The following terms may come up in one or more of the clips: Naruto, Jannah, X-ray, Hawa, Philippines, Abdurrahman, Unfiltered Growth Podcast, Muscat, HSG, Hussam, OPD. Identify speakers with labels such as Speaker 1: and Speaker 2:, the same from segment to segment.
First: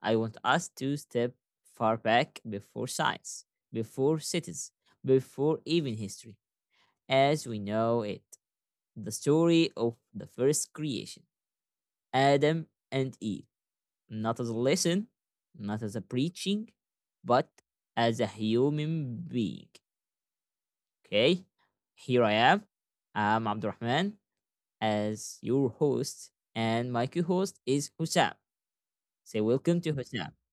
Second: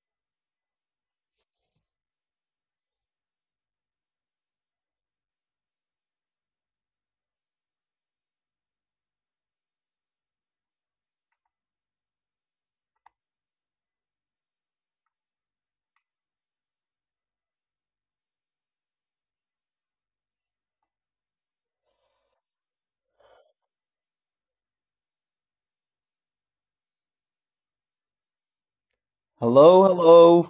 Speaker 1: I want us to step far back before science, before cities, before even history, as we know it. The story of the first creation, Adam and Eve, not as a lesson, not as a preaching, but as a human being. Okay, here I am. I'm Abdurrahman, as your host, and my co host is Hussam. Say welcome
Speaker 2: hello
Speaker 1: to Hussam.
Speaker 2: hello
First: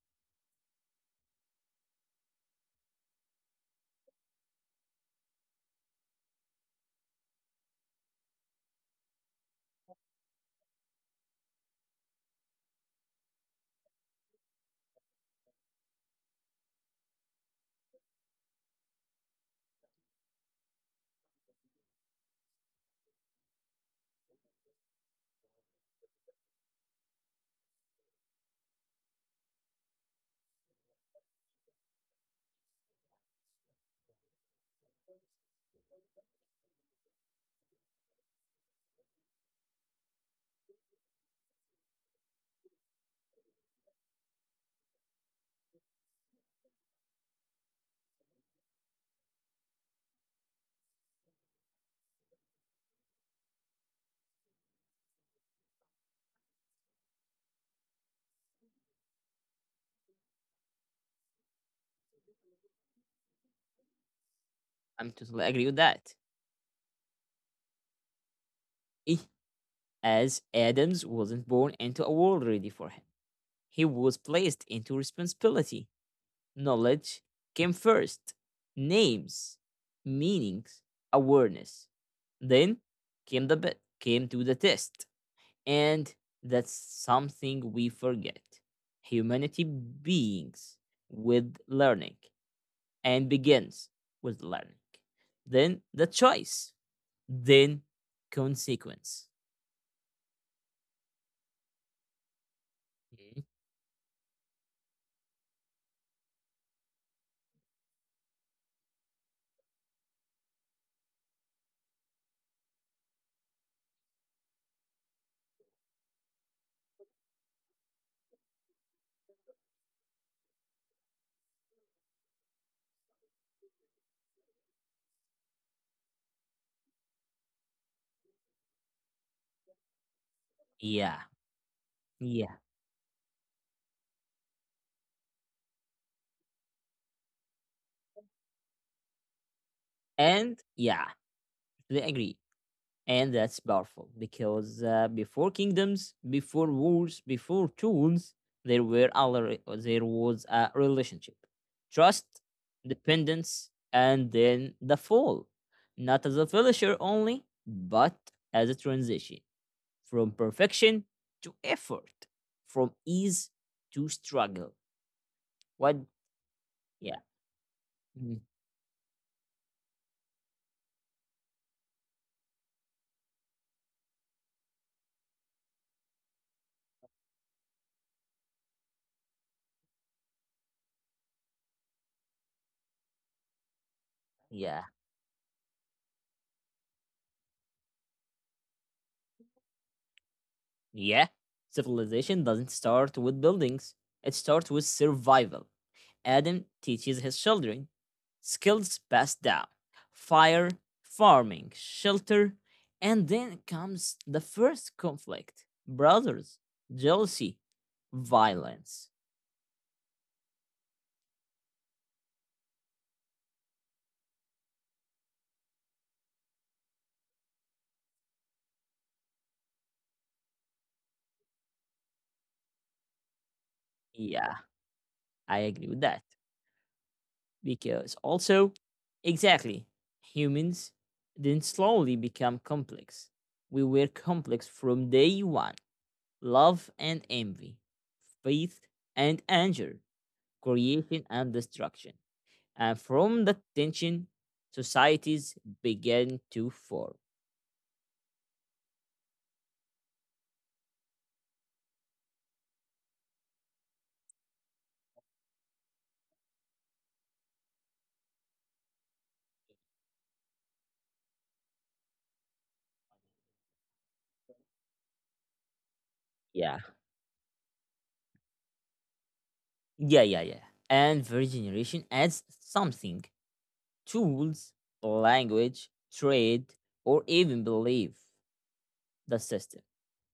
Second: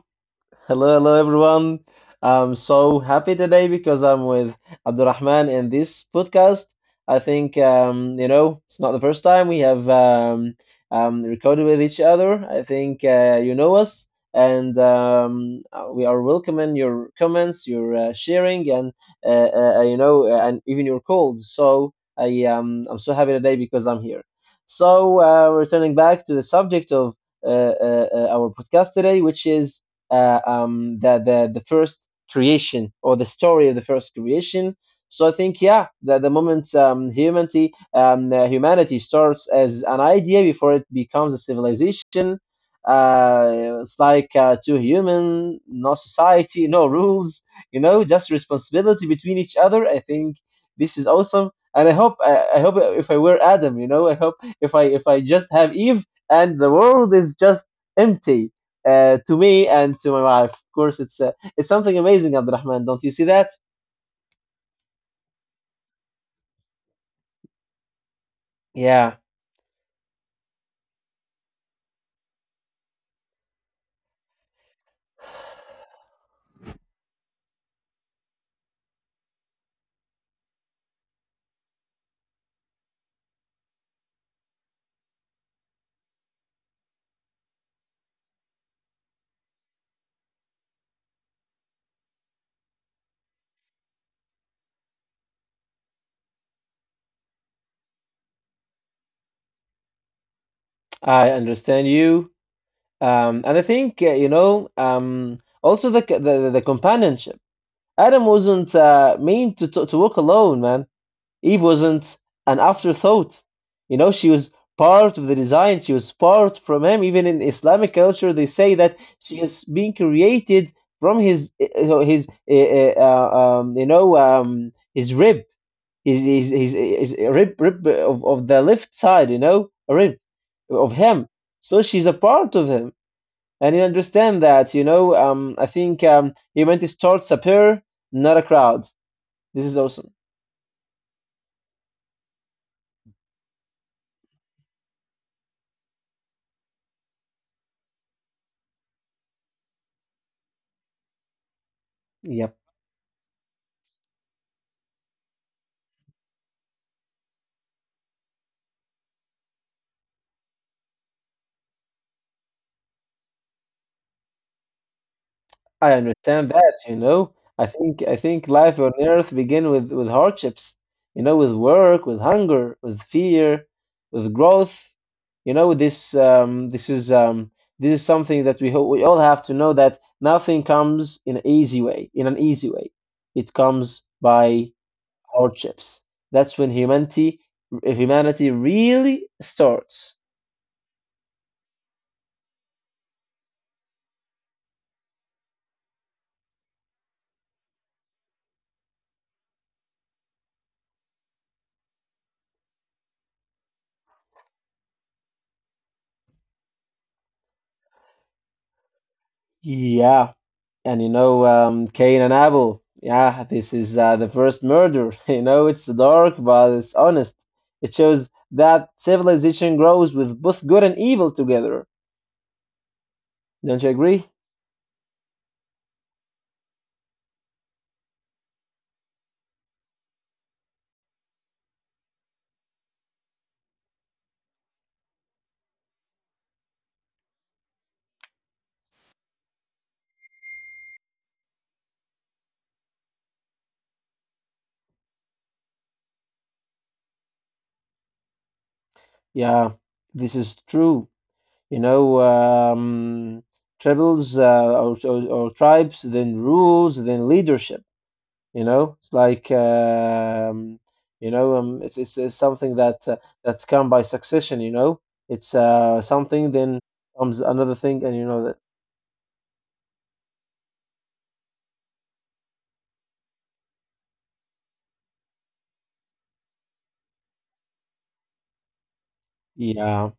Speaker 2: hello hello everyone. I'm so happy today because I'm with Abdurrahman in this podcast. I think it's not the first time we have recorded with each other. I think us, and we are welcoming your comments, your sharing, and and even your calls. So I'm so happy today because I'm here. So returning back to the subject of our podcast today, which is the first creation or the story of the first creation. So I think yeah, that the moment humanity starts as an idea before it becomes a civilization. It's like two human, no society, no rules, you know, just responsibility between each other. I think this is awesome, and I hope if I were Adam, you know, I hope if I just have Eve and the world is just empty to me and to my wife. Of course, it's something amazing, Abdurrahman. Don't you see that?
Speaker 1: I'm totally agree with that. Eh,
Speaker 2: Yeah,
Speaker 1: As Adams wasn't born into a world ready for him, he was placed into responsibility. Knowledge came first, names, meanings, awareness. Then came to the test, and that's something we forget. Humanity beings with learning. And begins with learning, then the choice, then consequence.
Speaker 2: I understand you.
Speaker 1: Mhm.
Speaker 2: And I think also the, c- the companionship. Adam wasn't mean to walk alone, man. Eve wasn't an afterthought. You know, she was part of the design. She was part from him. Even in Islamic culture, they say that she is being created from his you know his rib. He's a rib of the left side, you know, a rib of
Speaker 1: Yeah,
Speaker 2: him. So she's a
Speaker 1: yeah,
Speaker 2: part of him, and you understand that, you know. I think he meant to start a pair, not a crowd. This is awesome.
Speaker 1: and yeah, they agree. And that's powerful because before kingdoms, before wars, before tools, there was a relationship, trust,
Speaker 2: Yeah.
Speaker 1: dependence, and then the fall, not as a finisher only, but as a transition, from perfection to effort, from ease to struggle. What?
Speaker 2: I understand that, you
Speaker 1: Yeah.
Speaker 2: know. I think I
Speaker 1: Mm,
Speaker 2: think life on earth begin with hardships, you know, with work, with hunger, with fear, with growth. You know, this is something that we all have to know that nothing comes in an easy way, in an easy way. It comes
Speaker 1: yeah.
Speaker 2: by hardships. That's when humanity really starts.
Speaker 1: Yeah. Civilization doesn't start with buildings, it starts with survival. Adam teaches his children skills passed down: fire, farming, shelter. And then comes the first conflict: brothers, jealousy, violence.
Speaker 2: Yeah. And you know, Cain and Abel. Yeah, this is the first murder. You know, it's dark, but it's honest. It shows that civilization grows with both good and evil together. Don't you agree?
Speaker 1: Yeah, I agree with that, because also, exactly, humans then slowly become complex. We were complex from day one: love and envy, faith and anger, creation and destruction. And from that tension, societies began to form.
Speaker 2: Yeah, this is true. You know, tribals or tribes, then rules, then leadership. You know, it's like you know, it's something that that's come by succession. You know, it's something,
Speaker 1: Yeah.
Speaker 2: then comes another thing, and you know that.
Speaker 1: Yeah, yeah, yeah. And third generation adds something: tools, language, trade, or even belief, the system.
Speaker 2: Yeah,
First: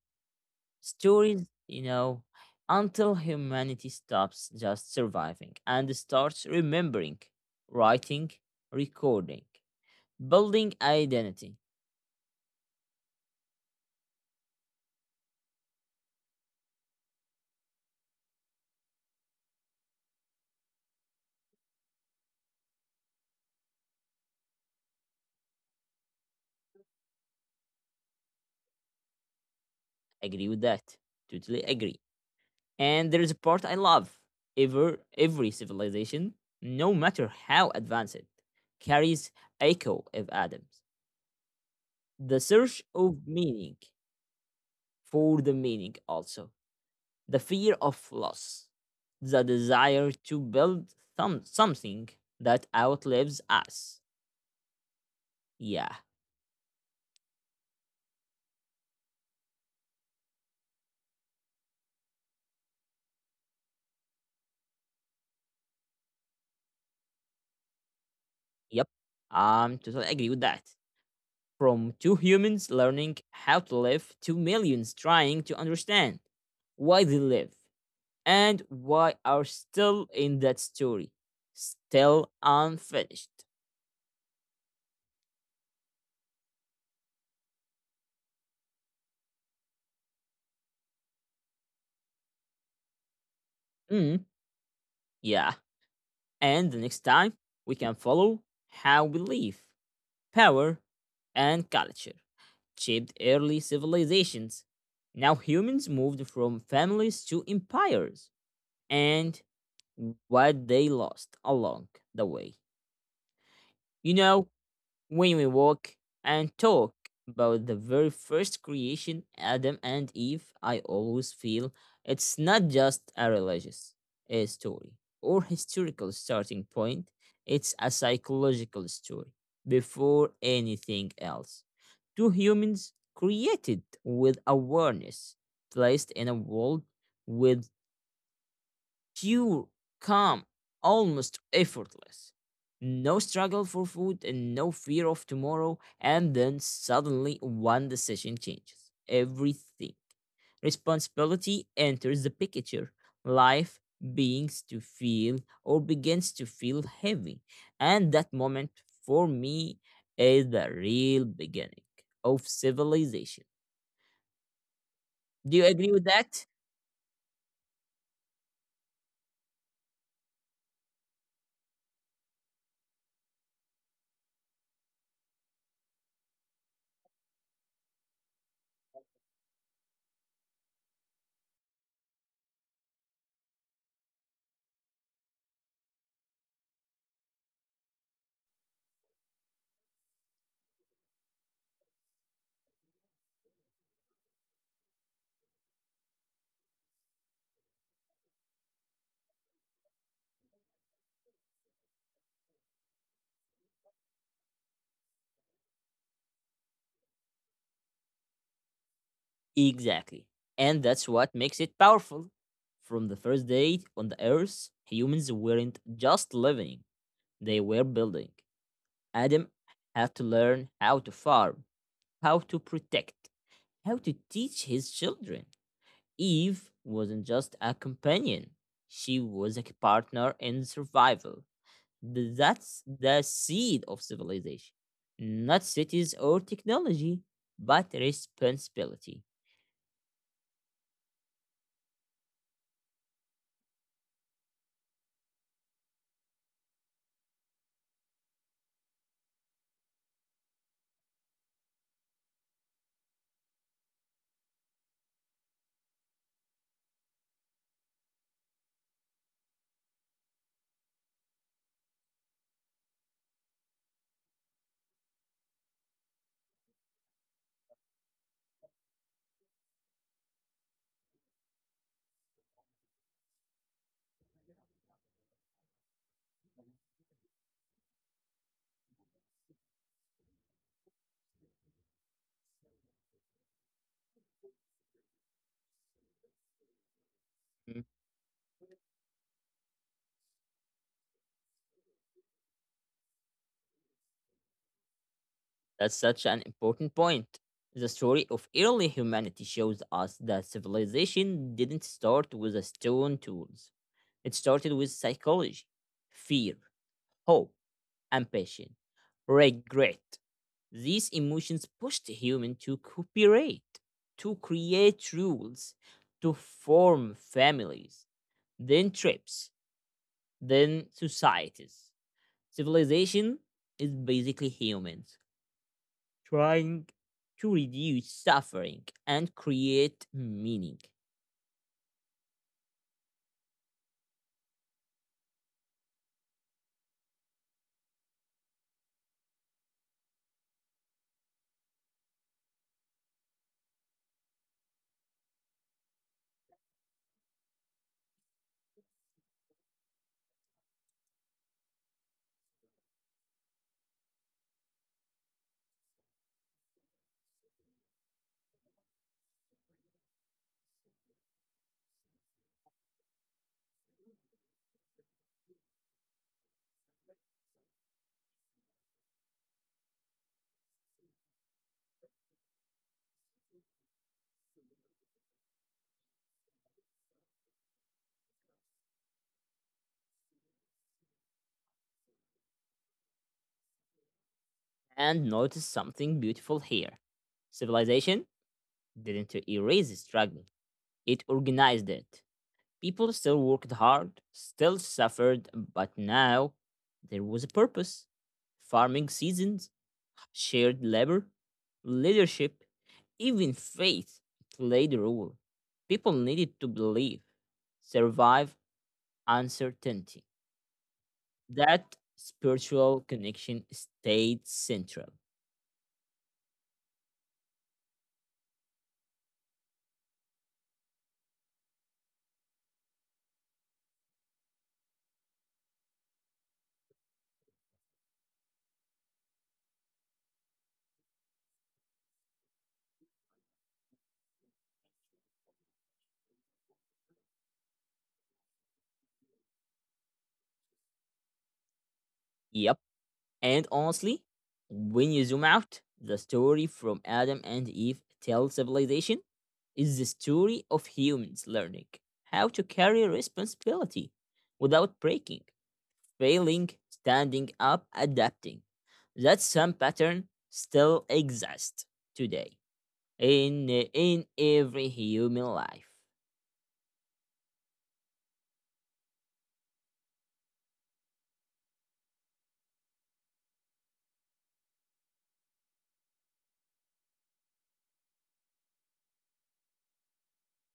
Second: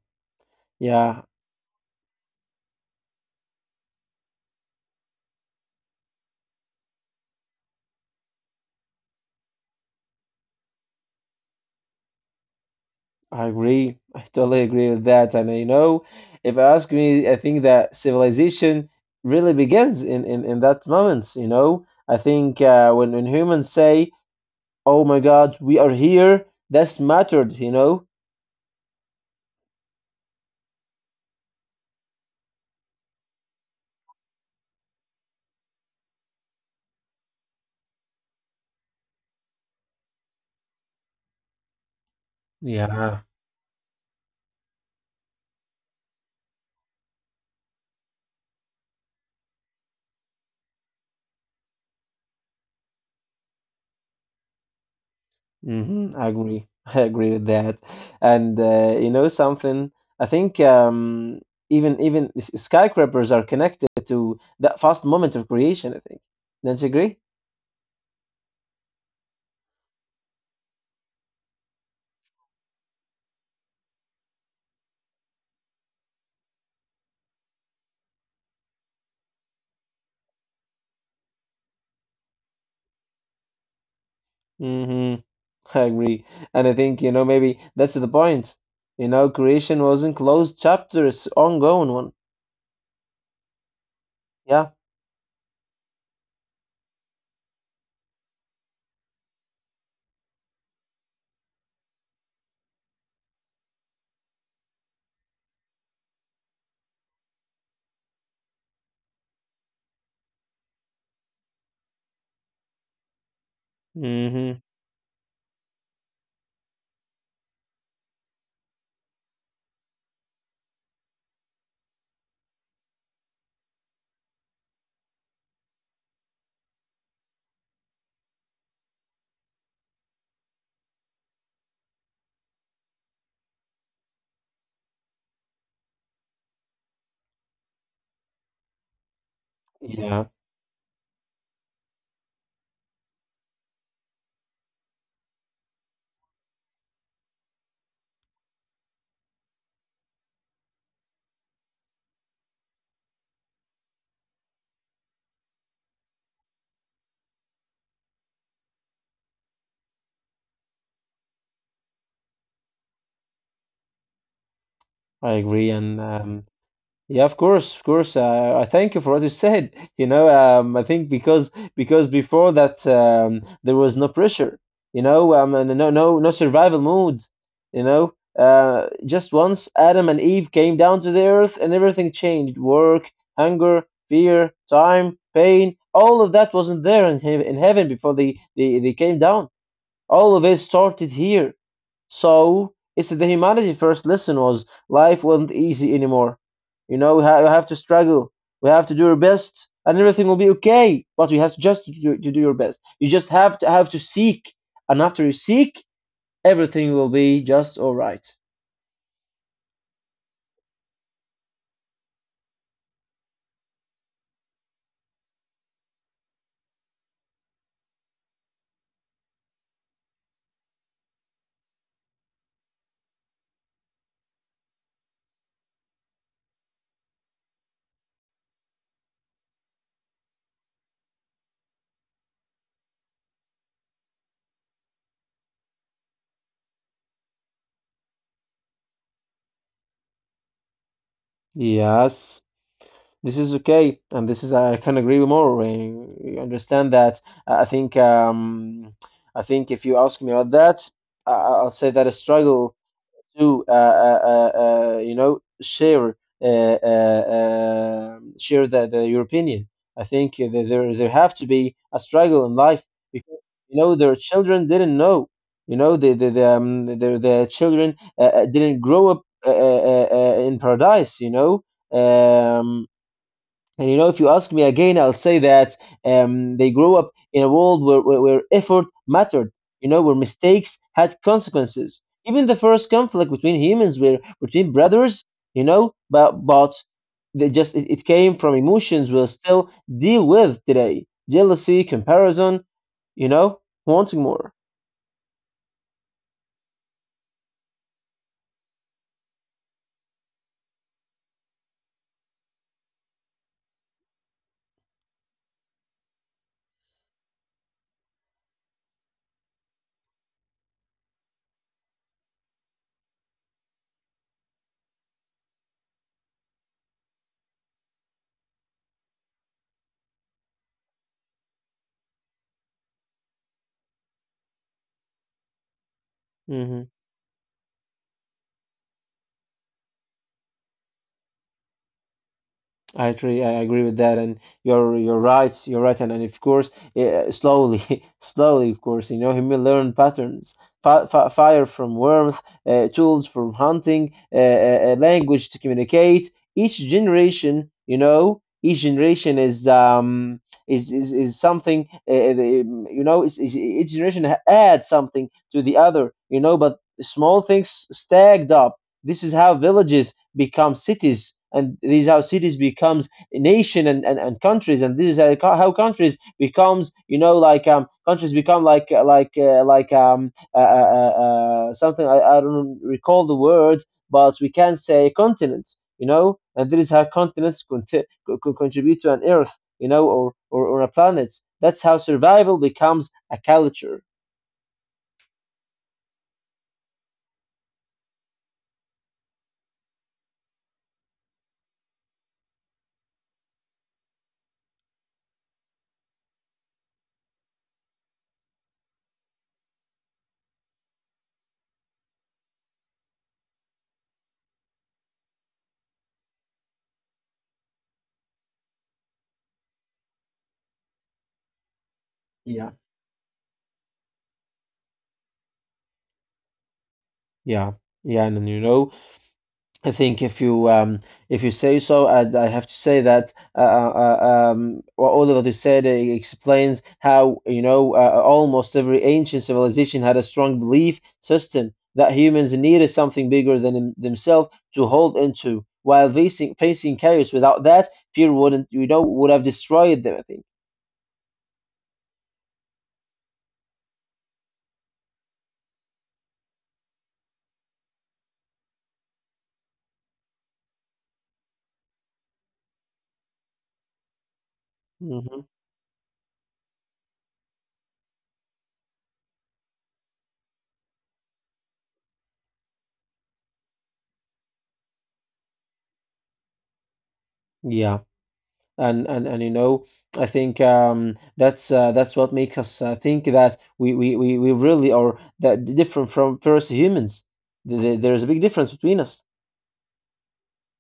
Speaker 2: yeah,
Speaker 1: stories, you know, until humanity stops just surviving and starts remembering, writing, recording, building identity.
Speaker 2: I agree. I totally agree with that. And if I ask me, I think that civilization really begins in in that moment. You know, I think when humans say, "Oh my God, we are here," that's mattered. You know.
Speaker 1: Agree with that. Totally agree. And there is a part I love. Every civilization, no matter how advanced, carries echo of Adams. The search
Speaker 2: Yeah.
Speaker 1: of meaning, for the meaning also, the fear of loss, the desire to build something that outlives us. Yeah,
Speaker 2: Mm-hmm, I agree. I agree with that. And you know something, I think even skyscrapers are connected to that fast moment of creation, I think. Don't you agree?
Speaker 1: yep. I'm totally agree with that. From two humans learning how to live to millions trying to understand why they live, and why are still in that story, still unfinished.
Speaker 2: Mm-hmm, I agree. And I think, you know, maybe that's the point. You know, creation wasn't closed chapter, it's ongoing one.
Speaker 1: Mm,
Speaker 2: Yeah.
Speaker 1: yeah, and the next time we can follow how we live, power, and culture shaped early civilizations. Now humans moved from families to empires, and what they lost along the way. You know,
Speaker 2: Mm-hmm.
Speaker 1: when we walk and talk about the very first creation, Adam and Eve, I always feel it's not just a religious story or historical starting point, it's a psychological story before anything else. Two humans created with awareness, placed in a world with pure,
Speaker 2: Yeah,
Speaker 1: calm, almost effortless. No struggle for food and no fear of tomorrow. And then suddenly one decision changes everything. Responsibility enters the picture. Life begins to feel begins to feel heavy. And that moment, for me, is the real beginning of civilization.
Speaker 2: I
Speaker 1: Do you
Speaker 2: agree.
Speaker 1: agree with
Speaker 2: And
Speaker 1: that?
Speaker 2: yeah, of course, of course. I thank you for what you said. You know, I think because before that there was no pressure. You know, and no survival mode. You know, just once Adam and Eve came down to the earth, and everything changed. Work, hunger, fear, time, pain. All of that wasn't there in heaven before they came down. All of it started here. So it's the humanity first lesson was life wasn't easy anymore. You know, we have to struggle. We have to do our best, and everything will be okay. But you have to just to do your best. You just have to seek, and after you seek, everything will be just all right.
Speaker 1: Exactly. And that's what makes it powerful. From the first day on the earth, humans weren't just living, they were building. Adam had to learn how to farm, how to protect, how to teach his children. Eve wasn't just a companion, she was a partner in survival. That's the seed of civilization. Not cities or technology, but responsibility.
Speaker 2: Yes, this is okay, and this is I can agree with more. I understand that. I I think um, I think if you ask me about that, I'll say that a struggle to share uh, share the your opinion. I think there have to be a struggle in life because you know their children didn't know. You know the children didn't grow up in paradise. You know. Um, and you know, if you ask me again, I'll say that they grew up in a world where effort mattered, you know, where mistakes had consequences. Even the first conflict between humans were between brothers, you know, but it came from emotions we'll still deal with today jealousy, comparison, you know, wanting more.
Speaker 1: That's such an important point. The story of early humanity shows us that civilization didn't start with a stone tools. It started with psychology, fear, hope, ambition, regret. These emotions pushed humans to cooperate, to create rules, to form families, then tribes, then societies. Civilization is basically humans trying to reduce suffering and create meaning.
Speaker 2: I agree. I agree with that, and you're right. You're right, and of course, slowly, slowly, of course, you know, he may learn patterns. Fi fi Fire from warmth, tools from hunting, language to communicate. Each generation, you know, each generation is something. You know, each adds something to the other. You know, but small things stacked up this is how villages become cities, and this is how cities becomes nation and countries, and this is how countries becomes you know like countries become like something I don't recall the word, but we can say continents, you know, and this is how continents conti- co- co- contribute to an earth, you know, or a planet. That's how survival becomes a culture.
Speaker 1: And notice something beautiful here. Civilization didn't erase struggle, it organized it. People still worked hard, still suffered, but now there was a purpose. Farming seasons, shared labor, leadership, even faith played a role. People needed to believe, survive uncertainty. That
Speaker 2: Yeah,
Speaker 1: spiritual connection stayed central.
Speaker 2: yeah, yeah, and then, you know I think if you say so, I have to say that well, all of what you said explains how you know almost every ancient civilization had a strong belief system that humans needed something bigger than themselves to hold into. While facing chaos without that, fear wouldn't you know would have destroyed them. I think.
Speaker 1: Yep. And honestly, when you zoom out, the story from Adam and Eve till civilization is the story of humans learning how to carry responsibility without
Speaker 2: Hmm.
Speaker 1: breaking, failing, standing up, adapting. That some pattern still exists today, in every human life.
Speaker 2: Yeah. And and you know I think that's what makes us think that we really are that different from first humans. There is a big difference between us.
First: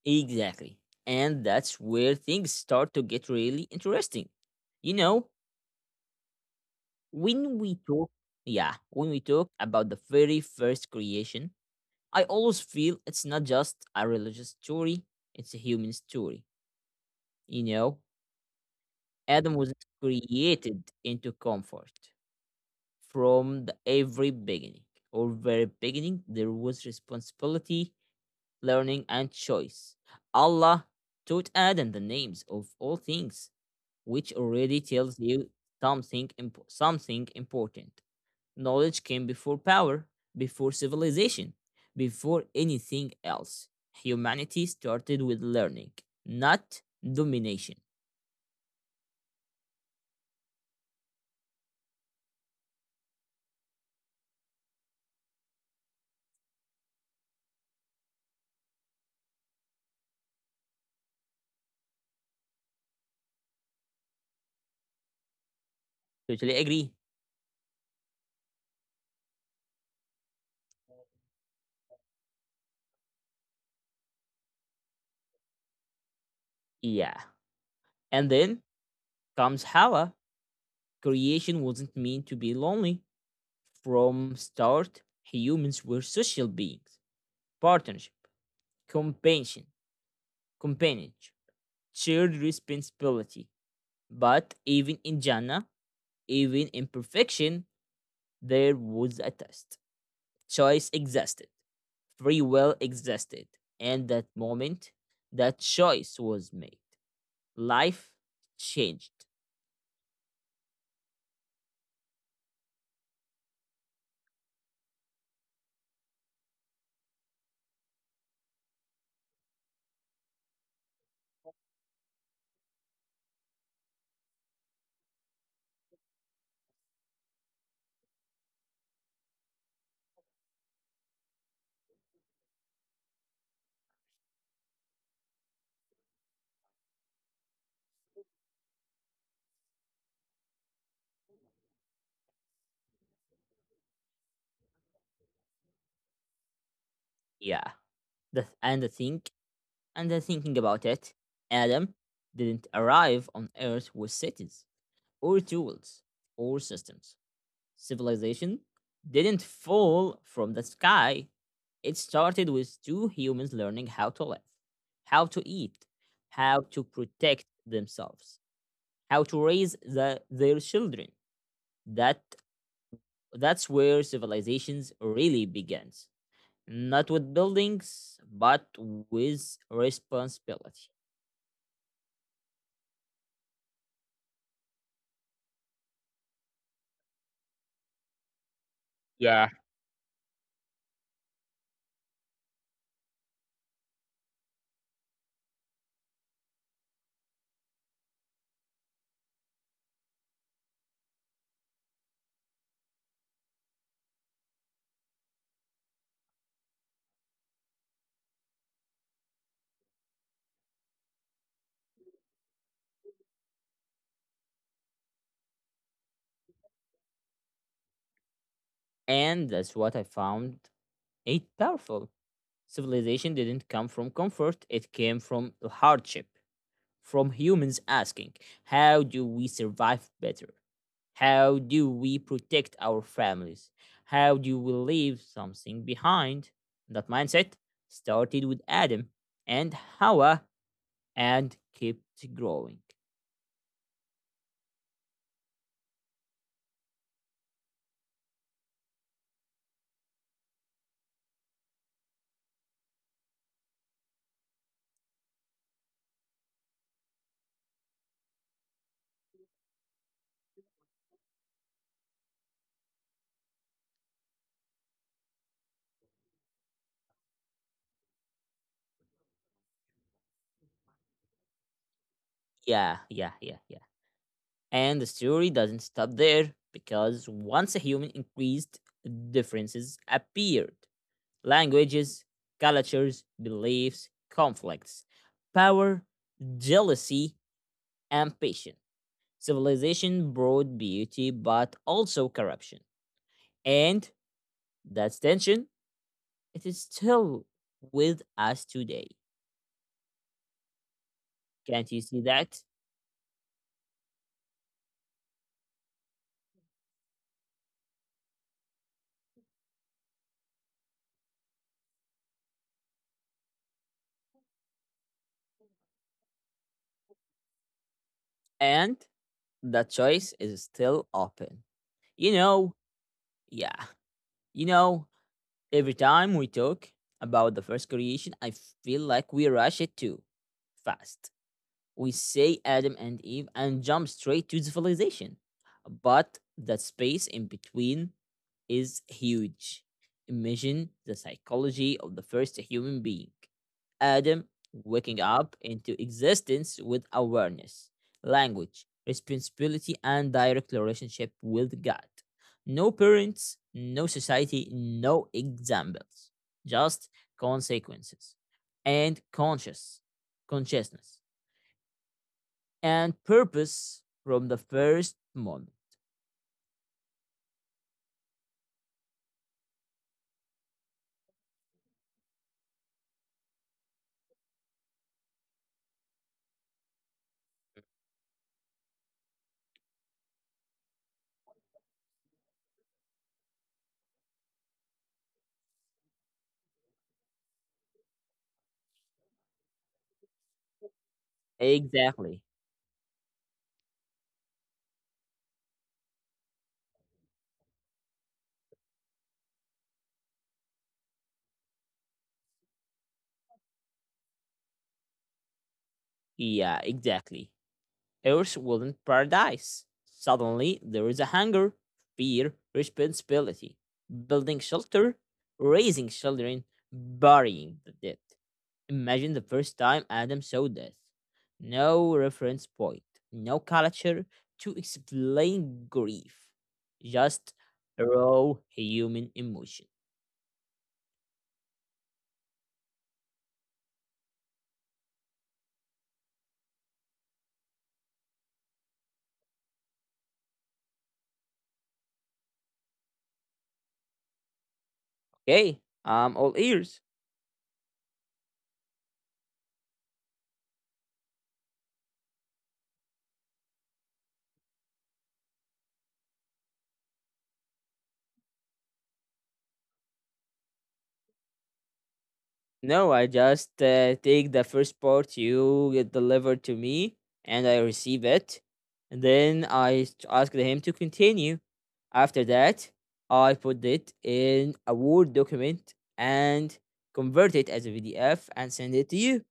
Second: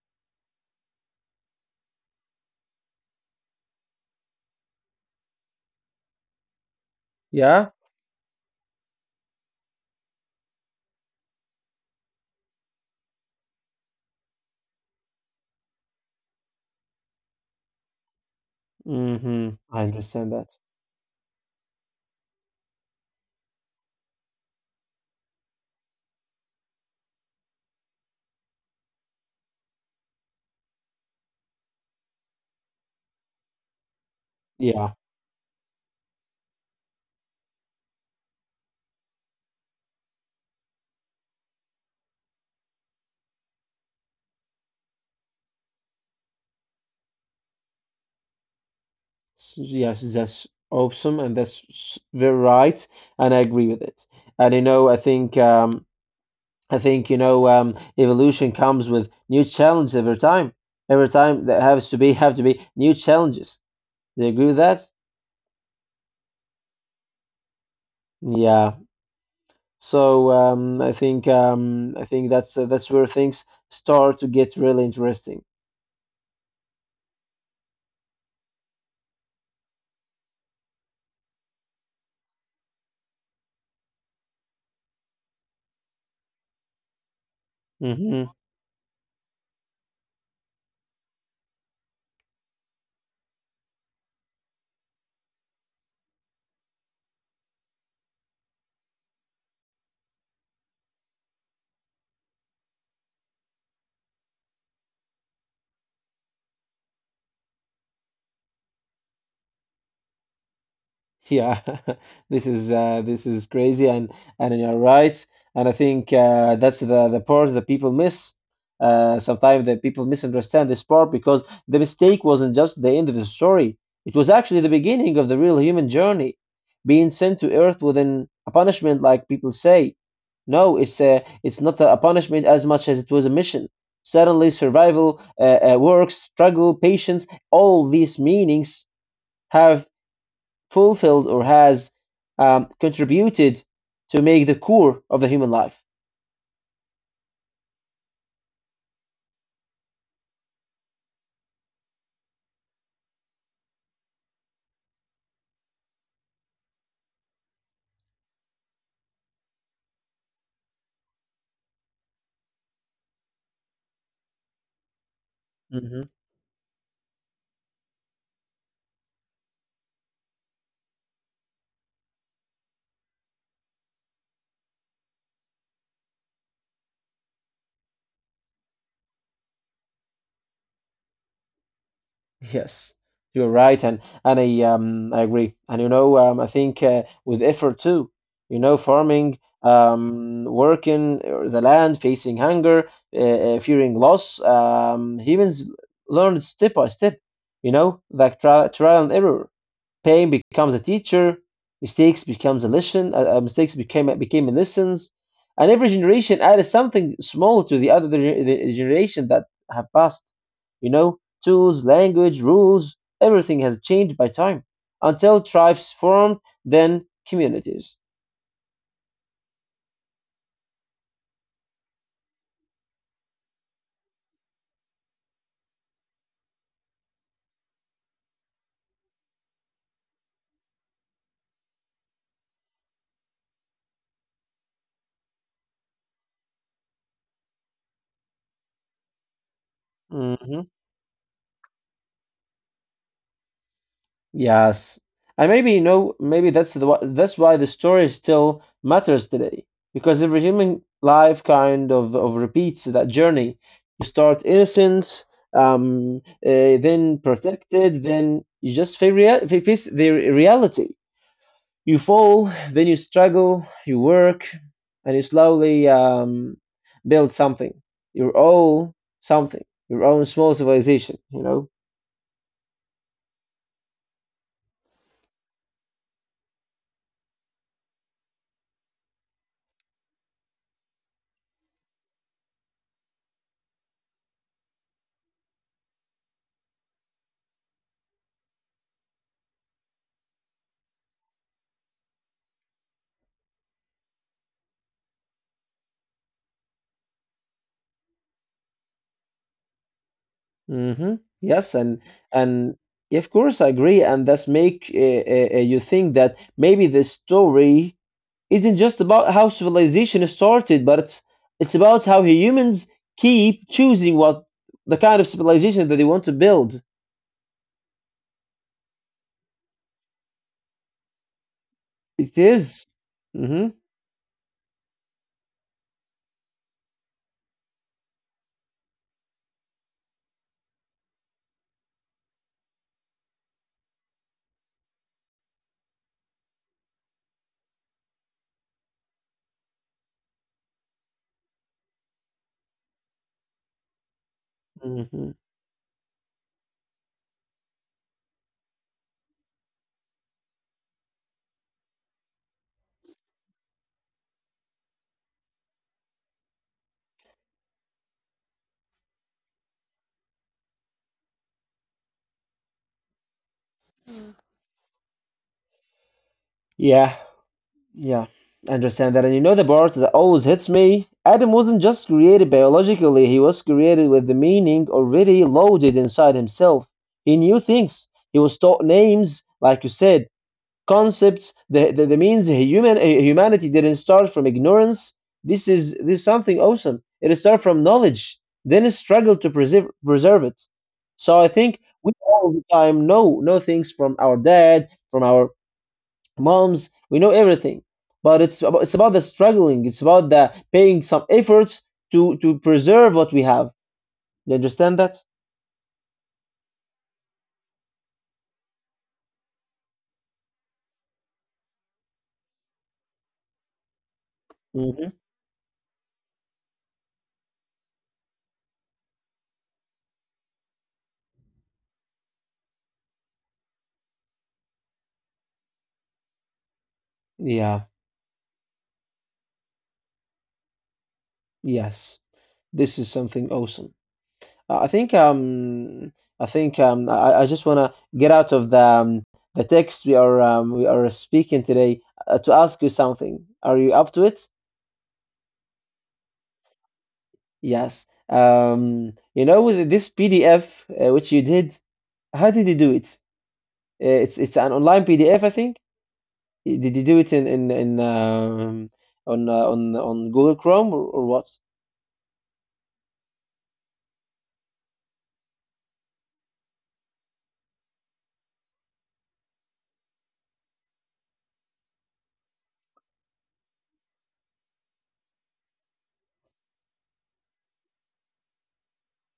Speaker 1: Exactly. And that's where things start to get really interesting. You know, when
Speaker 2: Yeah.
Speaker 1: we talk, yeah, when we talk about the very first creation, I always feel it's not just a religious story, it's a human story. You know, Adam
Speaker 2: Mm-hmm.
Speaker 1: was
Speaker 2: I understand that.
Speaker 1: created into comfort. From the every beginning, or very beginning, there was responsibility, learning, and choice. Allah taught Adam the names of all things, which already
Speaker 2: Yeah.
Speaker 1: tells you something something important. Knowledge came before power, before civilization, before anything else. Humanity started with learning, not domination.
Speaker 2: Yes, that's awesome, and very right, and I agree with it. And you know, I think you know evolution comes with new challenges every time. Every time there has to be have to be new challenges. Do you agree with that?
Speaker 1: Totally agree.
Speaker 2: Yeah. So I think that's where things start to get really interesting.
Speaker 1: Yeah. And then comes Hawa. Creation wasn't meant to be lonely. From start, humans were social beings. Partnership,
Speaker 2: Hmm.
Speaker 1: companionship, companionship, shared responsibility. But even in Jannah, even in perfection, there was a test. Choice existed, free will existed, and that moment, that choice was made. Life changed.
Speaker 2: Yeah, this is crazy, and you're right. And I think that's the part that people miss. Sometimes that people misunderstand this part because the mistake wasn't just the end of the story. It was actually the beginning of the real human journey, being sent to Earth within a punishment, like people say. No, it's not a punishment as much as it was a mission. Suddenly, survival, work, struggle, patience, all these meanings have fulfilled or has contributed to make the core of the human life.
Speaker 1: Yeah. The, and I think and the thinking about it, Adam didn't arrive on Earth with cities or tools or systems. Civilization didn't fall from the sky. It started with two humans learning how to live, how to eat,
Speaker 2: Mhm.
Speaker 1: how to protect themselves, how to raise their children. That that's where civilizations really begins. Not with buildings, but with responsibility.
Speaker 2: Yes, you're right, and I agree, and you know I think with effort too, you know farming,
Speaker 1: Yeah.
Speaker 2: working the land, facing hunger, fearing loss, humans learn step by step, you know like trial and error, pain becomes a teacher, mistakes becomes a lesson, mistakes became lessons, and every generation added something small to the other gener- the generation that have passed. You know, tools, language, rules, everything has changed by time until tribes formed, then communities.
Speaker 1: And that's what I found it powerful. Civilization didn't come from comfort, it came from hardship, from humans asking, "How do we survive better? How do we protect our families? How do we leave something behind?" That mindset started with Adam and Hawa,
Speaker 2: Mm-hmm.
Speaker 1: and kept growing.
Speaker 2: Yes, and maybe you know, maybe that's why the story still matters today, because every human life kind of repeats that journey. You start innocent, um, then protected, then you just face the reality. You fall, then you struggle, you work, and you slowly build your own something, your own small civilization, you know.
Speaker 1: Yeah, yeah, yeah, yeah. And the story doesn't stop there, because once a human increased, differences appeared: languages, cultures, beliefs, conflicts, power, jealousy, and patience. Civilization brought beauty, but also corruption. And that tension, it is still with us today.
Speaker 2: Mm-hmm. Yes,
Speaker 1: Can't you see that?
Speaker 2: and of course I agree, and that's make you think that maybe the story isn't just about how civilization started, but it's about how humans keep choosing what the kind of civilization that they want to build.
Speaker 1: And the choice is still open. You
Speaker 2: It
Speaker 1: know,
Speaker 2: is. Mm-hmm.
Speaker 1: yeah, you know, every time we talk about the first creation, I feel like we rush it too fast. We say Adam and Eve and jump straight to civilization. But that space in between is huge. Imagine the psychology of the first human being, Adam, waking
Speaker 2: Mm-hmm.
Speaker 1: up into existence with awareness, language, responsibility, and direct relationship with God. No parents, no society, no examples, just consequences and consciousness and purpose from the first moment.
Speaker 2: Yeah. Yeah, I understand that. And you know the part that always hits me? Adam wasn't just created biologically, he was created with the meaning already loaded inside himself. He knew things. He was taught names, like you said, concepts. The means human humanity didn't start from ignorance. This is something awesome. It started from knowledge, then it struggled to preserve it. So I think we
Speaker 1: Exactly.
Speaker 2: all the time know things from our dad, from our moms, we know everything, but it's about the struggling. It's about the paying some efforts to preserve what we have. You understand that?
Speaker 1: Yeah, exactly. Earth's wooden paradise. Suddenly, there is a hunger, fear, responsibility, building shelter,
Speaker 2: hmm
Speaker 1: raising children, burying the dead. Imagine the first time Adam saw death. No reference point, no culture to explain grief, just
Speaker 2: Yeah.
Speaker 1: raw human emotion.
Speaker 2: Yes. This is something awesome. I think I think I just wanna get out of the text we are speaking today to ask you something. Are you up to it?
Speaker 1: Okay, I'm all ears.
Speaker 2: Yes. You know, with this PDF which you did, how did you do it? It's an online PDF, I think. Did you do it in on Google Chrome, or what?
Speaker 1: No, I just take the first part you get delivered to me and I receive it. And then I asked him to continue. After that, I put it in a Word document, and convert it as a PDF and send it to you.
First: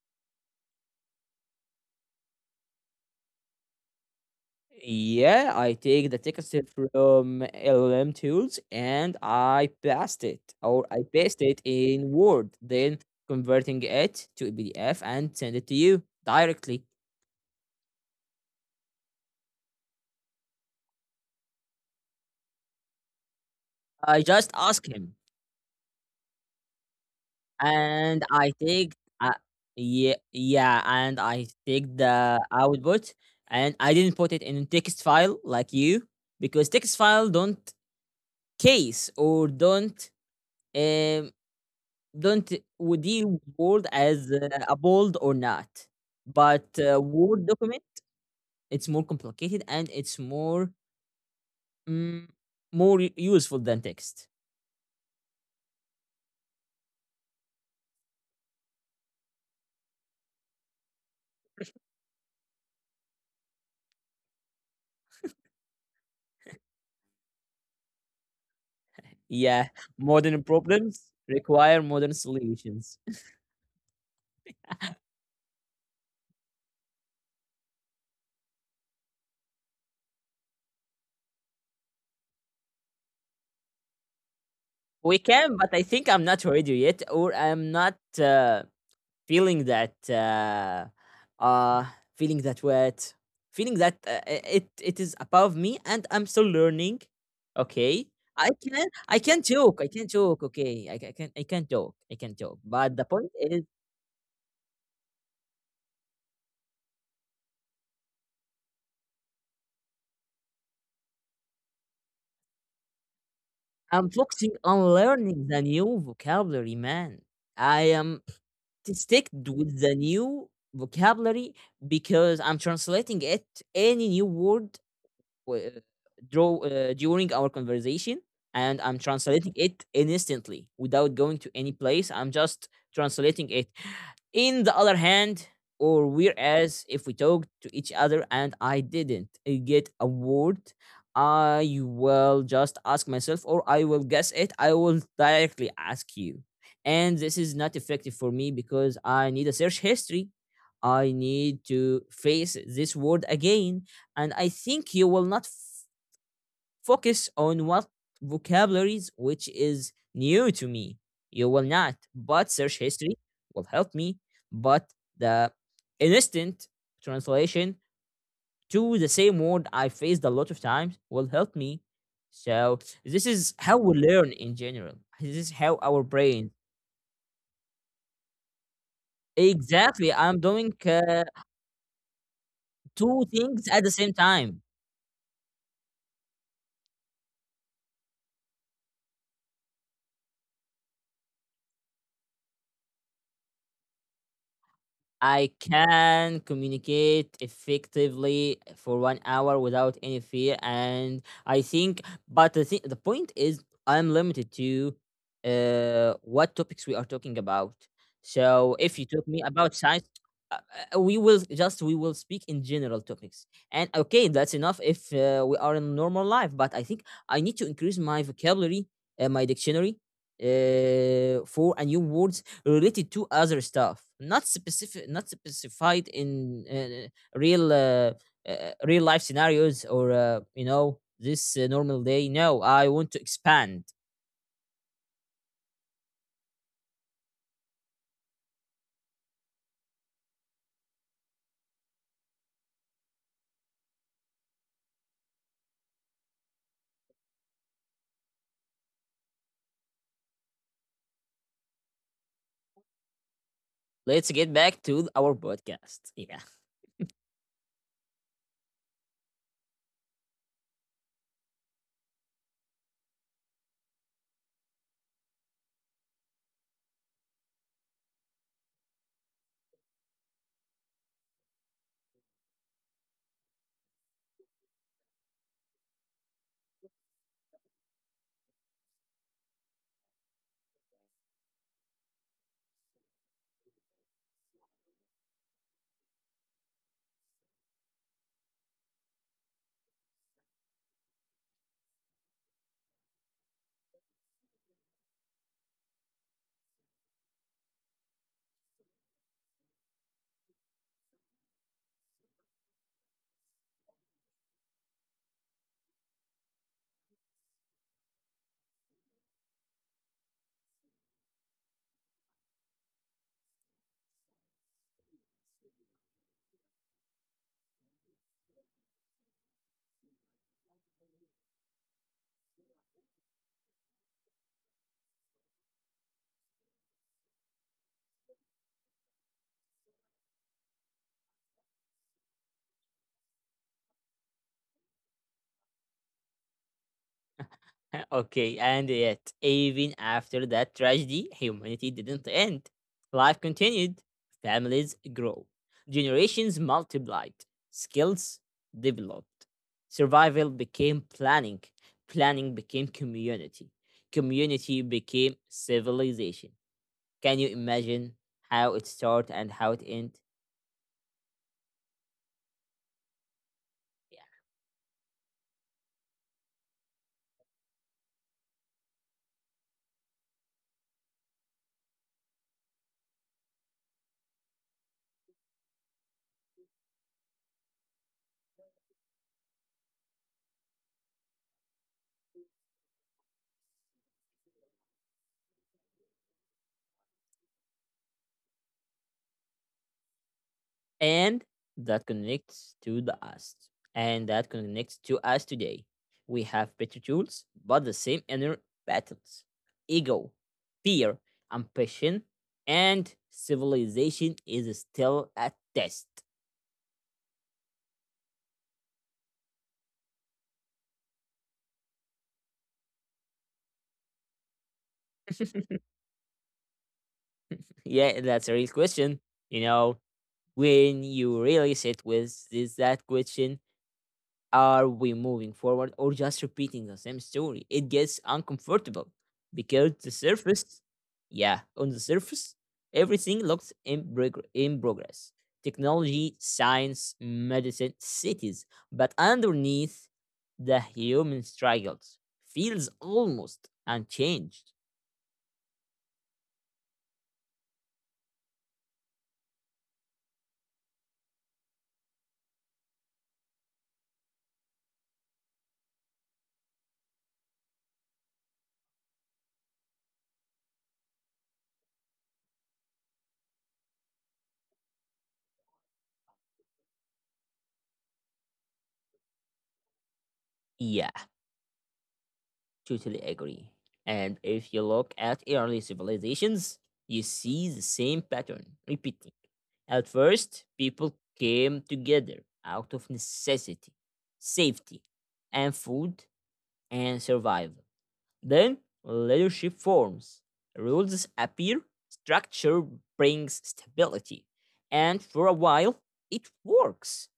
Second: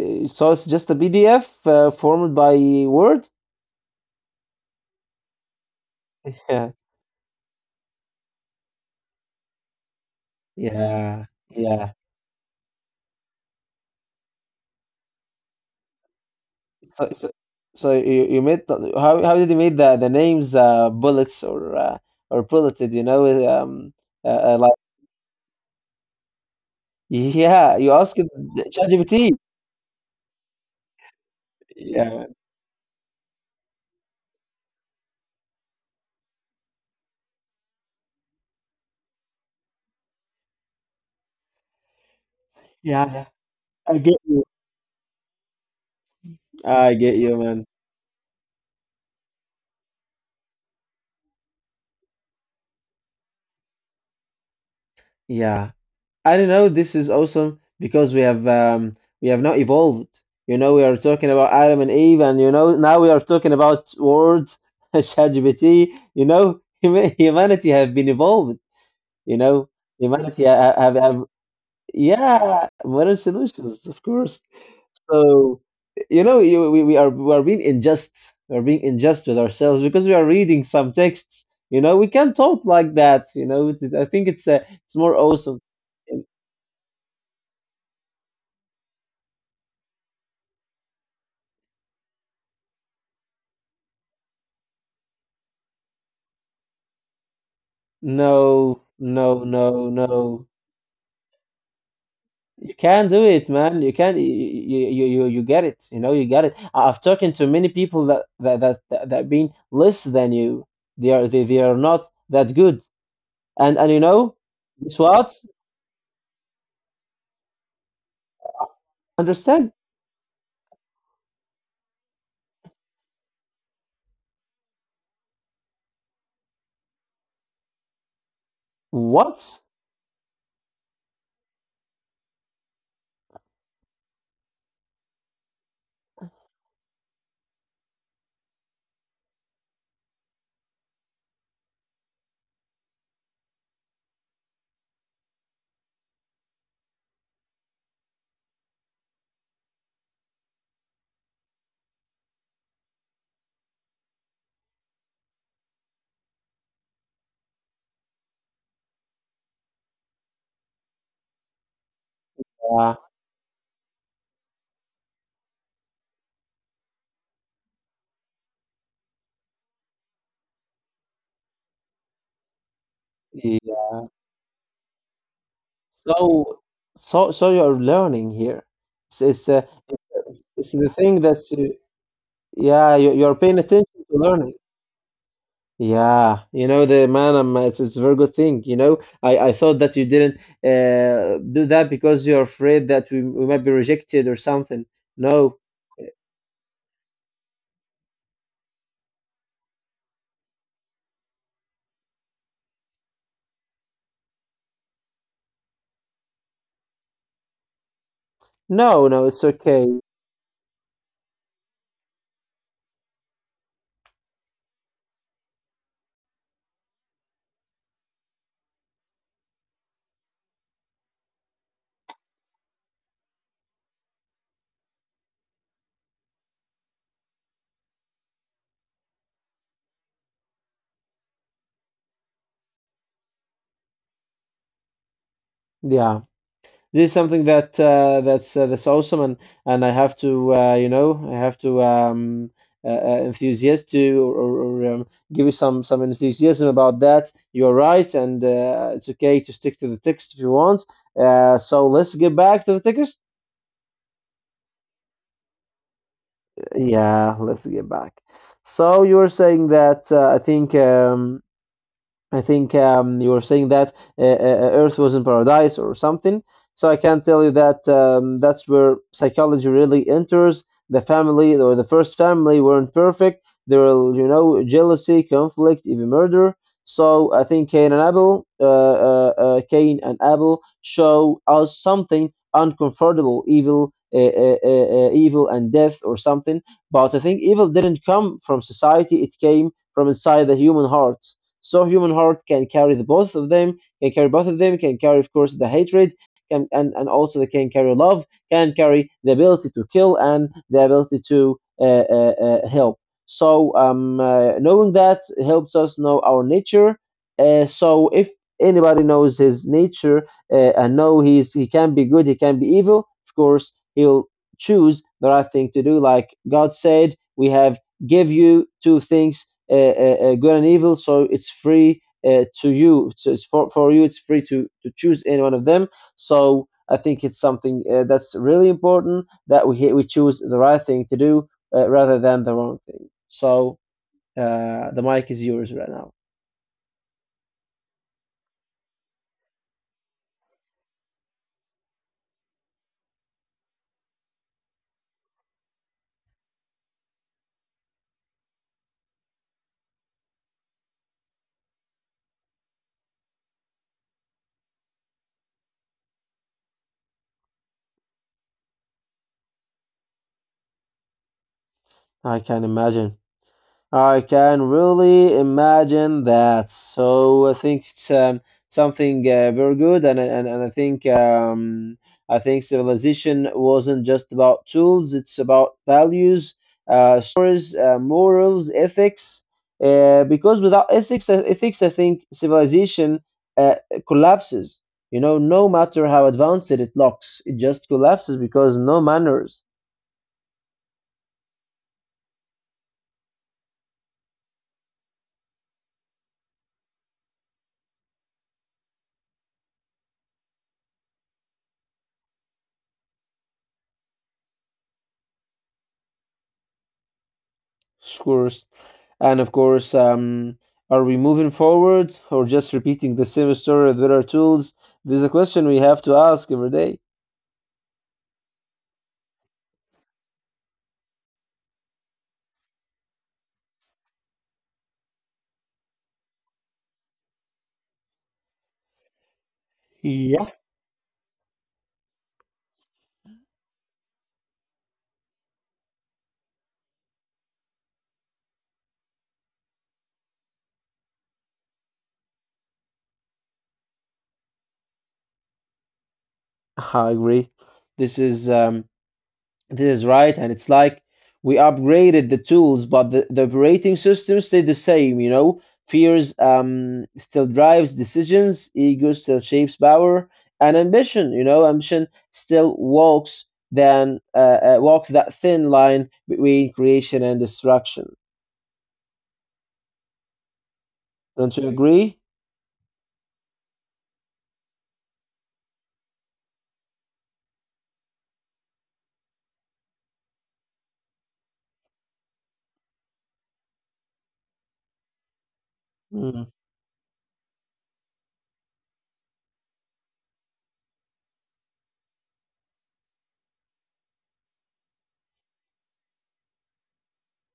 Speaker 2: So it's just a PDF formed by Word.
Speaker 1: Yeah, I take the text
Speaker 2: Yeah,
Speaker 1: from LLM tools and I
Speaker 2: yeah,
Speaker 1: paste it
Speaker 2: yeah.
Speaker 1: in Word, then converting it to a PDF and send it to you directly.
Speaker 2: So so, so you made the, how did you make the names bullets or bulleted?
Speaker 1: I
Speaker 2: Uh, uh,
Speaker 1: just
Speaker 2: like
Speaker 1: ask him,
Speaker 2: yeah, you asked it
Speaker 1: and I
Speaker 2: the
Speaker 1: take
Speaker 2: ChatGPT.
Speaker 1: uh, yeah, yeah, and I take
Speaker 2: Yeah,
Speaker 1: the output, and I didn't put it in text file like you because text file don't case or um don't
Speaker 2: yeah,
Speaker 1: would
Speaker 2: yeah.
Speaker 1: deal with word
Speaker 2: I get
Speaker 1: as
Speaker 2: you.
Speaker 1: a bold or not, but
Speaker 2: I get you,
Speaker 1: Word
Speaker 2: man.
Speaker 1: document, it's more complicated and it's more mm, more useful than text.
Speaker 2: Yeah. I don't know. This is awesome because we have now evolved. You know, we are talking about Adam and Eve, and you know now we are talking about words, ChatGPT. You know, humanity have been evolved. You know,
Speaker 1: Yeah,
Speaker 2: humanity
Speaker 1: modern
Speaker 2: ha- have
Speaker 1: problems
Speaker 2: have
Speaker 1: require modern
Speaker 2: yeah,
Speaker 1: solutions.
Speaker 2: modern solutions, of course. So you know, you, we are being unjust. We are being unjust with ourselves because we are reading some texts. You know, we can't talk like that. You know, I think it's more
Speaker 1: We
Speaker 2: awesome.
Speaker 1: can, but I think I'm not ready yet, or I'm not uh, feeling that uh, feeling that wet, feeling that it is above me, and I'm still learning. Okay,
Speaker 2: No, no,
Speaker 1: I can
Speaker 2: no,
Speaker 1: talk, I can
Speaker 2: no.
Speaker 1: talk. Okay, I can talk, I can talk.
Speaker 2: You
Speaker 1: But
Speaker 2: can
Speaker 1: the
Speaker 2: do
Speaker 1: point
Speaker 2: it,
Speaker 1: is,
Speaker 2: man. You can. You get it. You know, you get it. I've talked to many people that that been less than you. They are they are not that good. And you
Speaker 1: I'm
Speaker 2: know,
Speaker 1: focusing on
Speaker 2: it's what?
Speaker 1: learning the new vocabulary, man. I am stick
Speaker 2: Understand
Speaker 1: with the new vocabulary because I'm translating it, any new word w- uh, draw during our conversation, and I'm
Speaker 2: what?
Speaker 1: translating it instantly without going to any place. I'm just translating it in the other hand, or whereas if we talk to each other and I didn't get a word, I will just ask myself, or I will guess it, I will directly ask you, and this is not effective for me because I need a search history. I need to face this word again, and I think you will not focus on what vocabularies which is new to me. You will not, but search
Speaker 2: Uh,
Speaker 1: history will help me. But the instant translation to the same word I faced a lot of times will help me. So this is how
Speaker 2: yeah.
Speaker 1: we learn in general. This is how our
Speaker 2: So
Speaker 1: brain.
Speaker 2: so so you're learning here. It's it's, uh,
Speaker 1: Exactly,
Speaker 2: it's,
Speaker 1: I'm
Speaker 2: it's
Speaker 1: doing
Speaker 2: the thing that's yeah. You're
Speaker 1: two
Speaker 2: paying
Speaker 1: things at
Speaker 2: attention
Speaker 1: the
Speaker 2: to
Speaker 1: same
Speaker 2: learning.
Speaker 1: time.
Speaker 2: Yeah, you know the man, it's a very good thing. You know, I thought that you didn't do that because you're afraid that we might be rejected or something. No,
Speaker 1: I can communicate effectively for 1 hour without any fear, and I think. But the thing, the point is, I'm limited to what topics we are talking about. So
Speaker 2: no,
Speaker 1: if you
Speaker 2: no,
Speaker 1: talk
Speaker 2: it's
Speaker 1: me about
Speaker 2: okay.
Speaker 1: science, uh, we will speak in general topics, and okay, that's enough if we are in normal life. But I think I need to increase my vocabulary, my dictionary, for a new words related to other stuff, not specific, not specified in real real life scenarios or you know this normal day. No, I want to expand.
Speaker 2: Yeah, this is something that's awesome, and I have to you know I have to enthusiast to or give you some enthusiasm about that. You're right, and it's okay to stick to the text if you want. So let's get back to the text.
Speaker 1: Let's get back to our podcast. Yeah.
Speaker 2: Yeah, let's get back. So you were saying that I think you were saying that Earth was in paradise or something. So I can tell you that that's where psychology really enters. The family or the first family weren't perfect. There were, you know, jealousy, conflict, even murder. So I think Cain and Abel show us something uncomfortable, evil, evil and death or something. But I think evil didn't come from society; it came from inside the human heart. So human heart can carry the both of them, can carry both of them, can carry, of course, the hatred, can, and also they can carry love, can carry the ability to kill and the ability to help. So knowing that helps us know our nature. So if anybody knows his nature and know he's he can be good, he can be evil. Of course, he'll choose the right thing to do. Like God said, we have give you two things good and evil. So it's free to you. So it's for you. It's free to choose any one of them. So I think it's something that's really important that we choose the right thing to do rather than the wrong thing. So the mic is yours right now.
Speaker 1: Okay, and yet, even after that tragedy, humanity didn't end. Life continued, families grow, generations multiplied, skills developed. Survival became planning, planning became community, community became civilization. Can you imagine how it started and how it ended?
Speaker 2: I can imagine. I can really imagine that. So I think it's something very good, and I think civilization wasn't just about tools; it's about values, stories, morals, ethics. Because without ethics, ethics, I think civilization uh, collapses. You know, no matter how advanced it looks, it just collapses because no manners,
Speaker 1: And that connects to the us. And that connects to us today. We have better tools, but the same inner battles ego, fear, ambition, and civilization is still at test.
Speaker 2: of course. And of course, are we moving forward or just repeating the same story with better tools? This is a question we have to ask every day.
Speaker 1: Yeah, that's a real question. You know, when you really sit with this, that question, are we moving forward or just repeating the same story? It gets uncomfortable because the surface, yeah, on the surface, everything looks in, in progress technology, science, medicine, cities. But underneath, the human struggles feels almost unchanged.
Speaker 2: I agree. This is um, this is right, and it's like we upgraded the tools, but the operating system stayed the same. You know, fears still drives decisions, ego still shapes power, and ambition. You know, ambition still walks then walks that thin line between creation and destruction.
Speaker 1: Yeah,
Speaker 2: Don't you agree?
Speaker 1: totally agree. And if you look at early civilizations, you see the same pattern repeating. At first, people came together out of necessity, safety, and food
Speaker 2: Mm,
Speaker 1: and survival. Then, leadership forms, rules appear, structure brings stability, and for a while, it works.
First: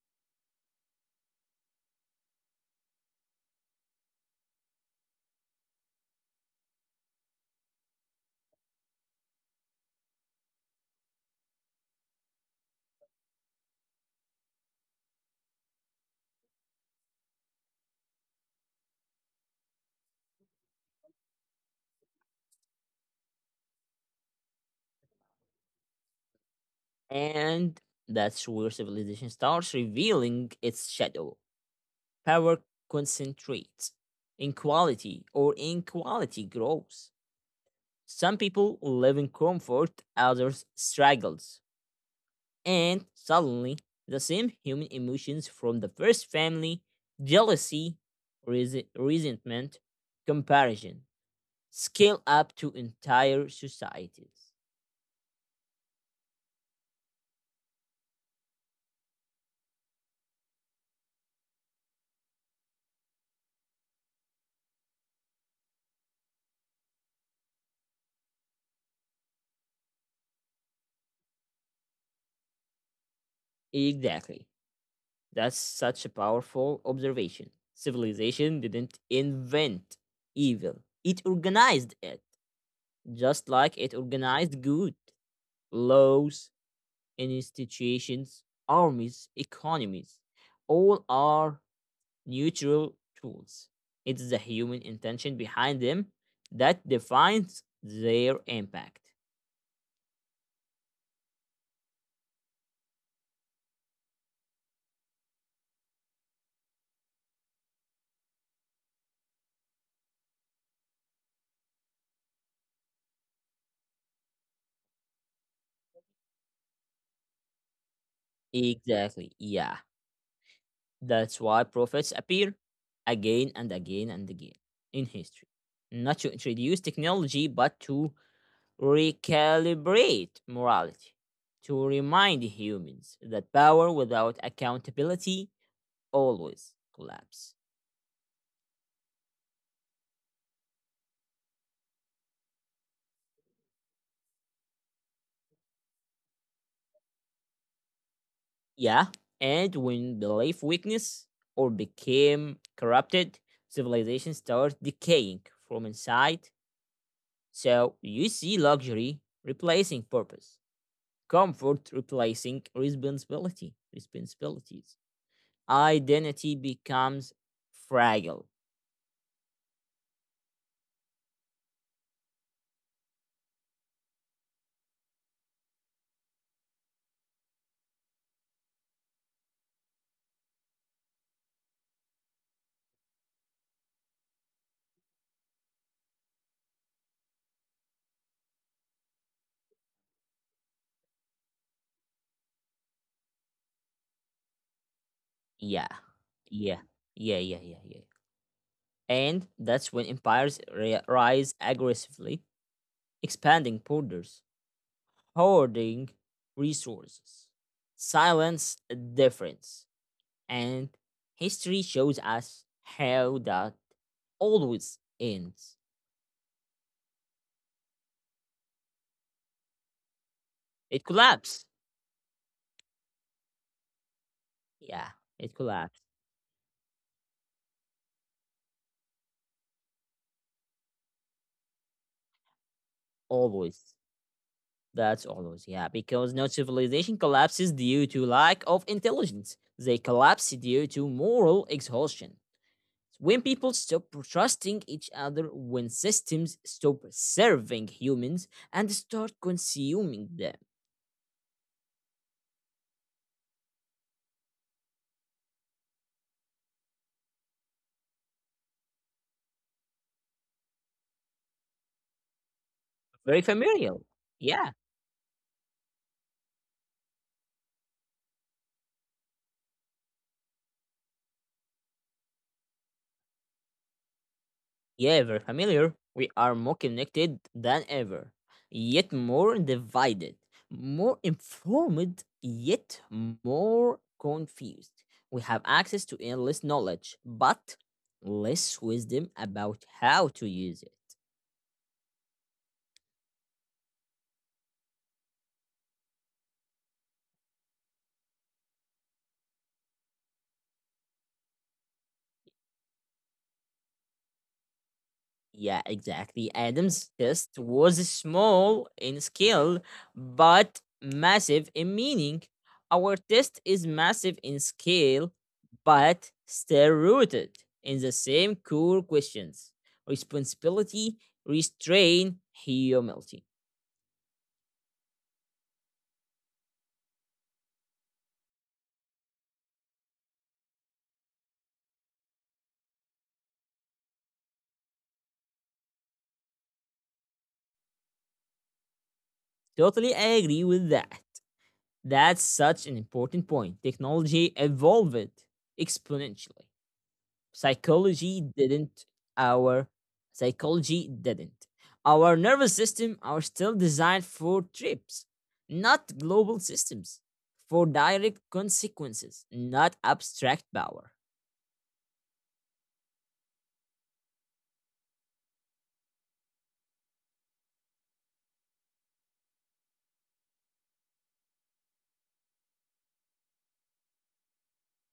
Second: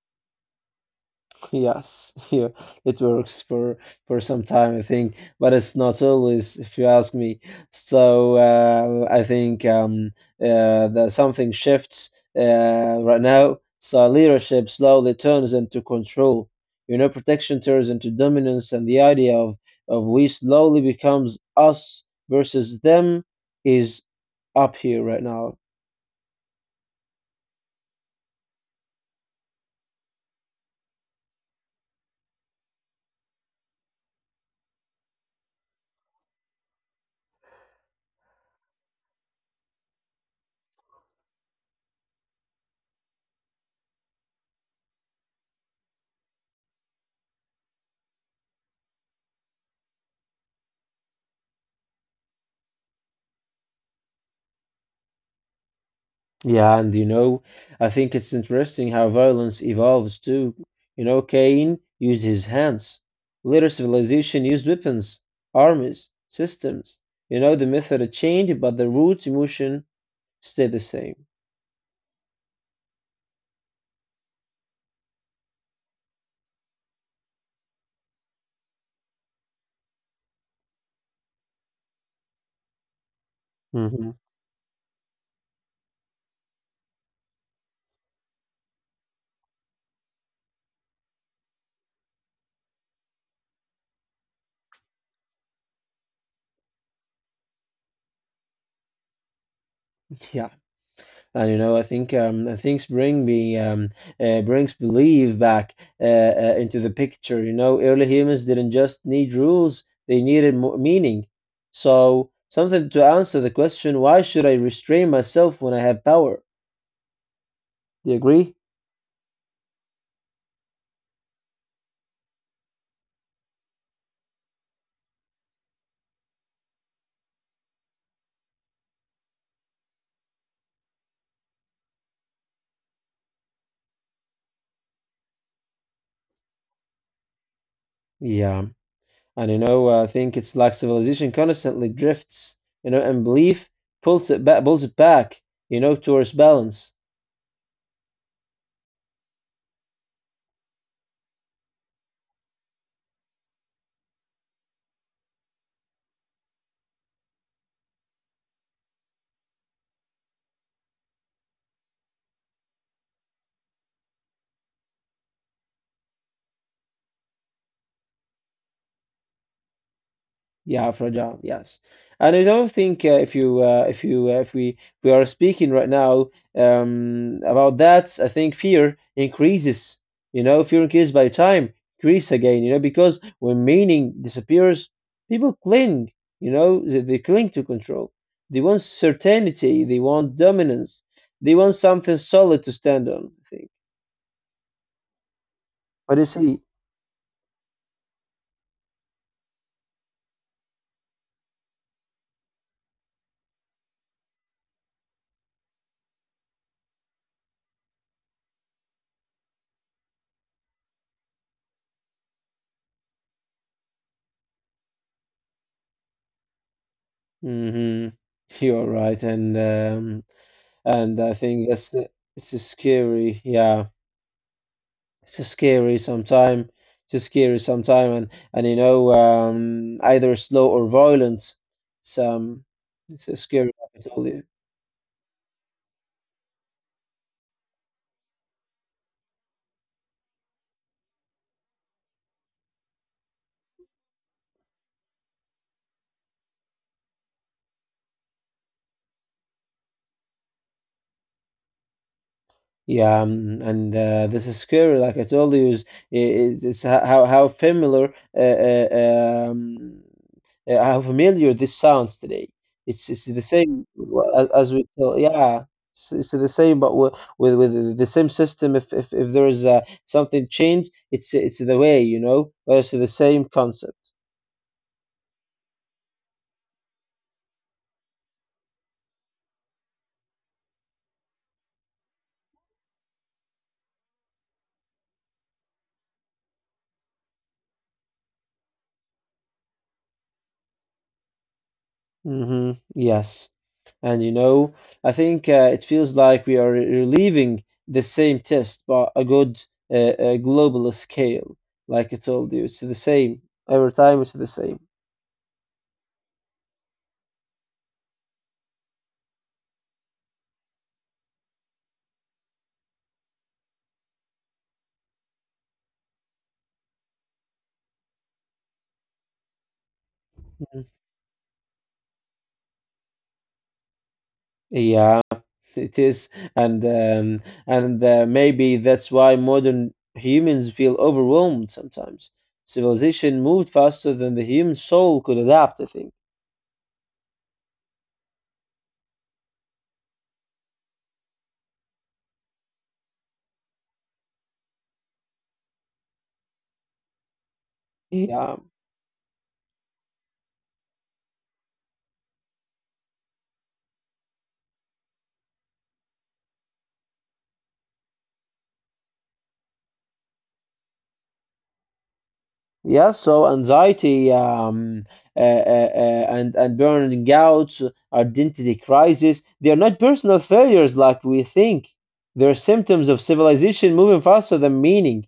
Speaker 2: yes, yeah, it works for some time, I think, but it's not always, if you ask me. So I think that something shifts right now. So leadership slowly turns into control. You know, protection turns into dominance, and the idea of we slowly becomes us versus them is up here right now.
Speaker 1: And that's where civilization starts revealing its shadow. Power concentrates, inequality or inequality grows. Some people live in comfort, others struggles. And suddenly, the same human emotions from the first family jealousy, resentment, comparison scale up to entire societies.
Speaker 2: Yeah, and you know, I think it's interesting how violence evolves too. You know, Cain used his hands. Later civilization used weapons, armies, systems. You know, the method changed, but the root emotion stayed the same.
Speaker 1: Exactly. That's such a powerful observation. Civilization didn't invent evil, it organized it, just like it
Speaker 2: hmm
Speaker 1: organized good, laws, institutions, armies, economies, all are neutral tools. It's the human intention behind them that defines their impact.
Speaker 2: Yeah. And you know, I think things bring me, brings belief back into the picture. You know, early humans didn't just need rules; they needed mo meaning. So, something to answer the question, why should I restrain myself when I have power? Do you agree?
Speaker 1: Exactly. Yeah. That's why prophets appear again and again and again in history. Not to introduce technology, but to recalibrate morality, to remind humans that power without accountability always collapse.
Speaker 2: Yeah. And you know, I think it's like civilization constantly drifts, you know, and belief pulls it back, you know, towards balance.
Speaker 1: Yeah, and when belief weakness or became corrupted, civilization starts decaying from inside. So you see luxury replacing purpose, comfort replacing responsibility, responsibilities. Identity becomes fragile.
Speaker 2: Yeah, fragile. Yes, and I don't think if you if we we are speaking right now about that, I think fear increases. You know, fear increases by time, increase again. You know, because when meaning disappears, people cling. You know, they cling to control. They want certainty. They want dominance. They want something solid to stand on. I think.
Speaker 1: Yeah,
Speaker 2: What do you see?
Speaker 1: yeah, yeah, yeah, yeah, yeah. And that's when empires rise aggressively, expanding borders hoarding resources. Silence difference. And history shows us how that always ends.
Speaker 2: Mm-hmm. You're right, and.
Speaker 1: It
Speaker 2: And I think
Speaker 1: collapses.
Speaker 2: it's a scary, yeah,
Speaker 1: Yeah,
Speaker 2: it's a
Speaker 1: it
Speaker 2: scary
Speaker 1: collapses.
Speaker 2: sometime, it's a scary sometime, and you know, either slow or violent, some it's a scary.
Speaker 1: Always.
Speaker 2: I told you.
Speaker 1: That's always, yeah. Because no civilization collapses due to lack of intelligence. They collapse due to moral exhaustion. When people stop trusting each other, when systems stop serving humans and start consuming them.
Speaker 2: Yeah, and this is scary. Like I told you, is ho- how familiar this sounds today. It's the
Speaker 1: Very
Speaker 2: same
Speaker 1: familial.
Speaker 2: as
Speaker 1: Yeah,
Speaker 2: we tell. Yeah, it's the same, but with the same system. If there is something changed, it's the way you know. But it's the same concept.
Speaker 1: yeah, very familiar. We are more connected than ever, yet more divided, more informed, yet more confused. We have access to endless knowledge, but less wisdom about how to use it.
Speaker 2: Mm-hmm. Yes. And you know, I think it feels like we are reliving the same test, but a good global scale. Like I told you, it's the same every time. It's the same.
Speaker 1: Yeah, exactly. Adam's test was small in scale, but massive in meaning. Our test is massive in scale, but still rooted in the same core questions
Speaker 2: Mhm.
Speaker 1: responsibility, restraint, humility.
Speaker 2: Yeah, it is, and maybe that's why modern humans feel overwhelmed sometimes. Civilization moved faster than the human soul could adapt. I think.
Speaker 1: Totally agree with that. That's such an important point. Technology evolved exponentially. Psychology
Speaker 2: Yeah.
Speaker 1: didn't. Our psychology didn't. Our nervous system are still designed for trips, not global systems, for direct consequences, not abstract power.
Speaker 2: Yes, so anxiety and burning out, identity crisis, they are not personal failures like we think. They're symptoms of civilization moving faster than meaning.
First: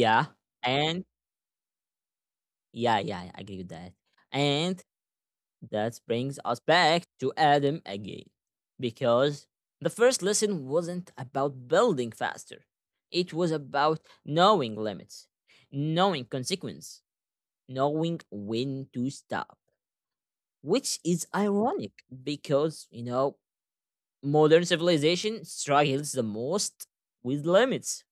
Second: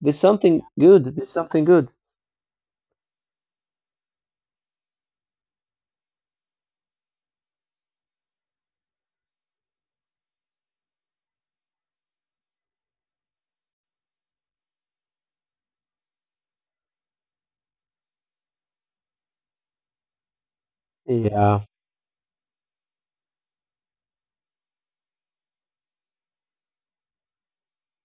Speaker 2: There's something good.
Speaker 1: and
Speaker 2: There's something good.
Speaker 1: yeah, yeah, I agree with that. And that brings us back to Adam again, because the first lesson wasn't about building faster. It was about knowing limits, knowing consequence, knowing when to stop, which is
Speaker 2: Yeah,
Speaker 1: ironic because, you know, modern civilization struggles the most with limits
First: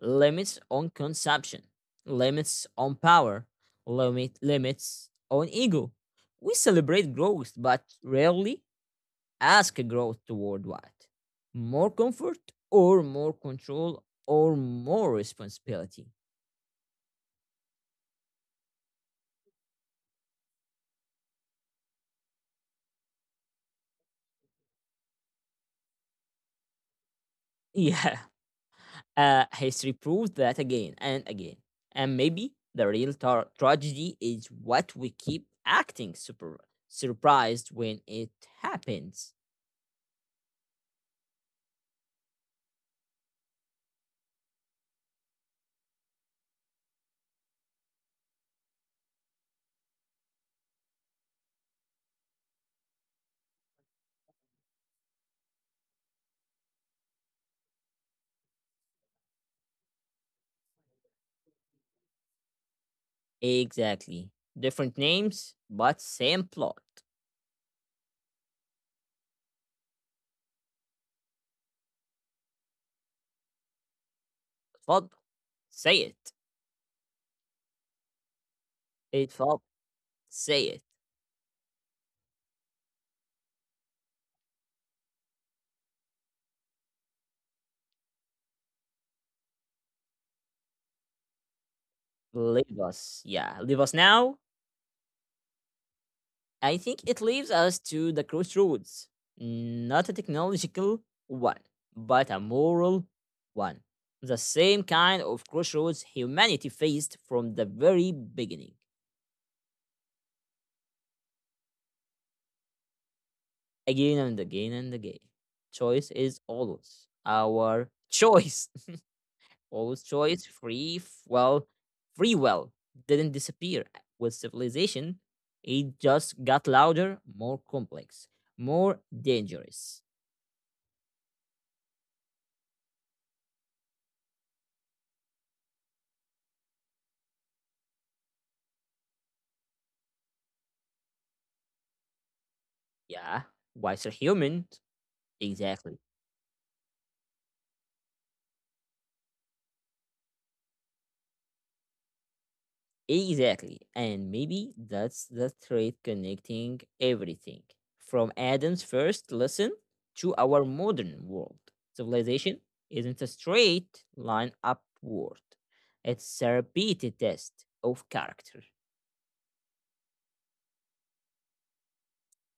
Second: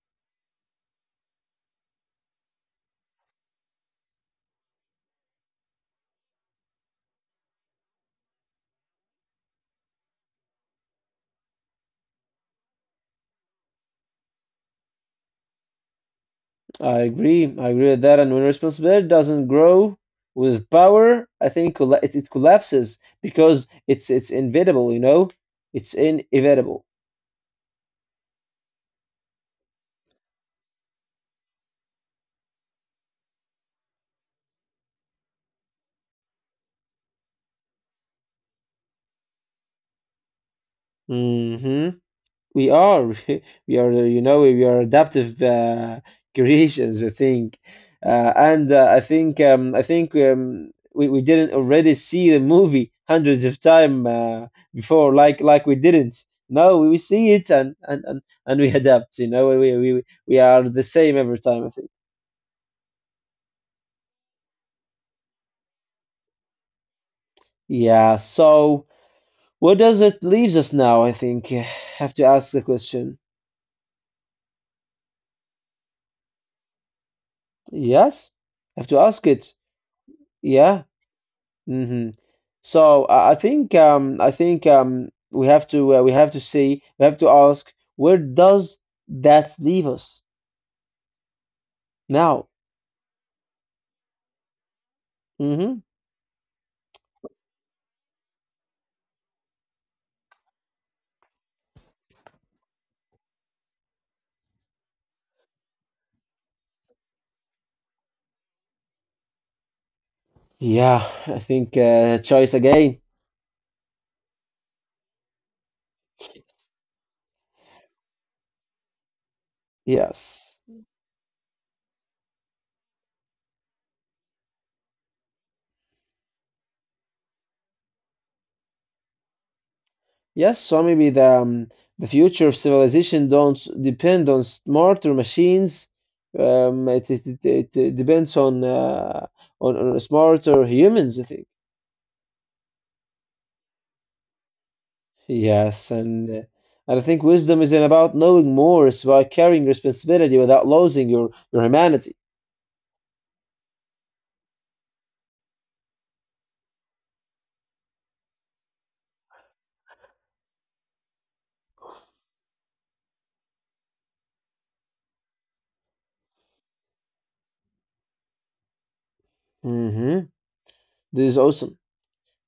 Speaker 1: limits on consumption, limits on power, limit, limits on ego. We celebrate growth, but rarely ask growth toward what? More comfort or more control or more responsibility?
Speaker 2: I agree. I agree with that. And when responsibility doesn't grow with power, I think it collapses because it's inevitable. You know, it's inevitable.
Speaker 1: Yeah, history proves that again and again. And maybe the real tragedy is what we keep acting super surprised when it happens.
Speaker 2: hmm We are, we are, you know, we are adaptive creations, I think, and I think we didn't already see the movie hundreds of time before, like we didn't. No, we see it and and we adapt. You know, we we are the same every time, I think.
Speaker 1: Exactly. Different names, but same plot.
Speaker 2: Yeah. So, what does it leaves us now? I think have to ask the question.
Speaker 1: Fab, say it.
Speaker 2: Yes, have to ask
Speaker 1: It
Speaker 2: it.
Speaker 1: Fab, say it.
Speaker 2: Yeah. hmm So I think we have to see we have to ask where does that leave us now?
Speaker 1: Leave us. Yeah, leave us now.
Speaker 2: hmm
Speaker 1: I think it leaves us to the crossroads, not a technological one, but a moral one. The same kind of crossroads humanity faced from the very beginning,
Speaker 2: Yeah, I think choice again.
Speaker 1: again and again and again. Choice is always our choice. Always choice,
Speaker 2: Yes,
Speaker 1: free, well, free will didn't disappear with civilization. It just got louder, more complex, more dangerous.
Speaker 2: yes. So maybe the future of civilization don't depend on smarter machines. It depends on, on smarter humans, I think.
Speaker 1: Yeah wiser humans.
Speaker 2: Yes,
Speaker 1: Exactly.
Speaker 2: and I think wisdom isn't about knowing more, it's about carrying responsibility without losing your humanity.
Speaker 1: Exactly. And maybe that's the thread connecting everything from Adam's first lesson to our modern world. Civilization isn't a straight line upward, it's a repeated test of character.
Speaker 2: hmm This is awesome.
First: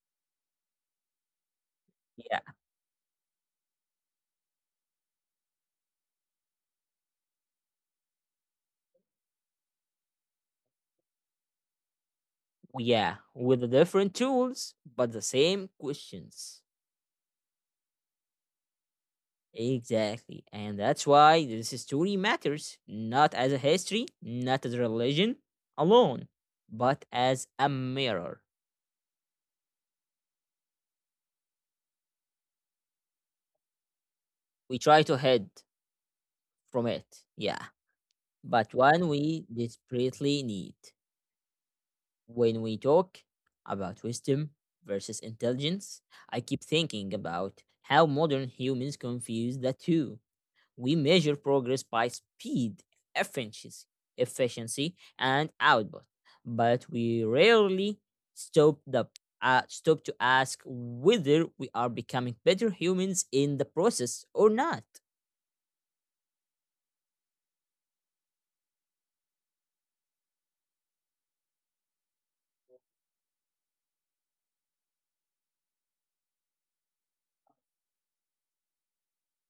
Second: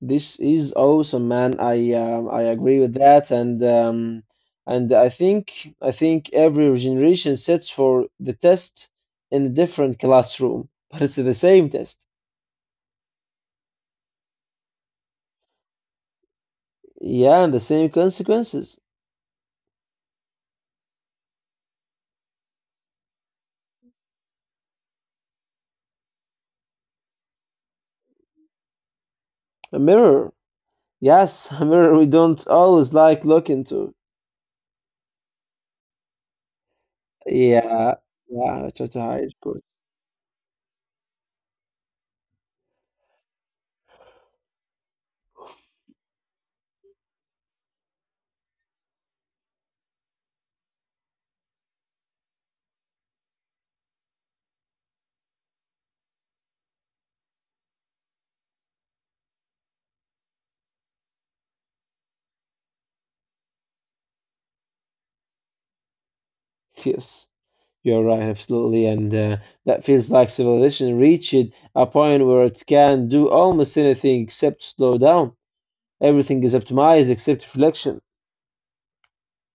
Speaker 2: This is awesome, man.
Speaker 1: Yeah.
Speaker 2: I agree with that, and I think every generation sits for the test in a different classroom, but it's the same test.
Speaker 1: Yeah. With the different tools, but the same questions.
Speaker 2: Yeah, and the same consequences.
Speaker 1: Exactly. And that's why this story matters, not as a history, not as a religion alone, but as a mirror.
Speaker 2: A mirror. Yes, a mirror we don't always like look into.
Speaker 1: We try to hide from it, yeah,
Speaker 2: Yeah, yeah,
Speaker 1: but
Speaker 2: try to
Speaker 1: one
Speaker 2: hide, of
Speaker 1: we
Speaker 2: course.
Speaker 1: desperately need. When we talk about wisdom versus intelligence, I keep thinking about how modern humans confuse the two. We measure progress by speed, efficiency, efficiency and output, but we rarely stop the stop to ask whether we are becoming better humans in the process or not.
Speaker 2: Yes, you're right, absolutely. And that feels like civilization reached a point where it can do almost anything except slow down. Everything is optimized except reflection.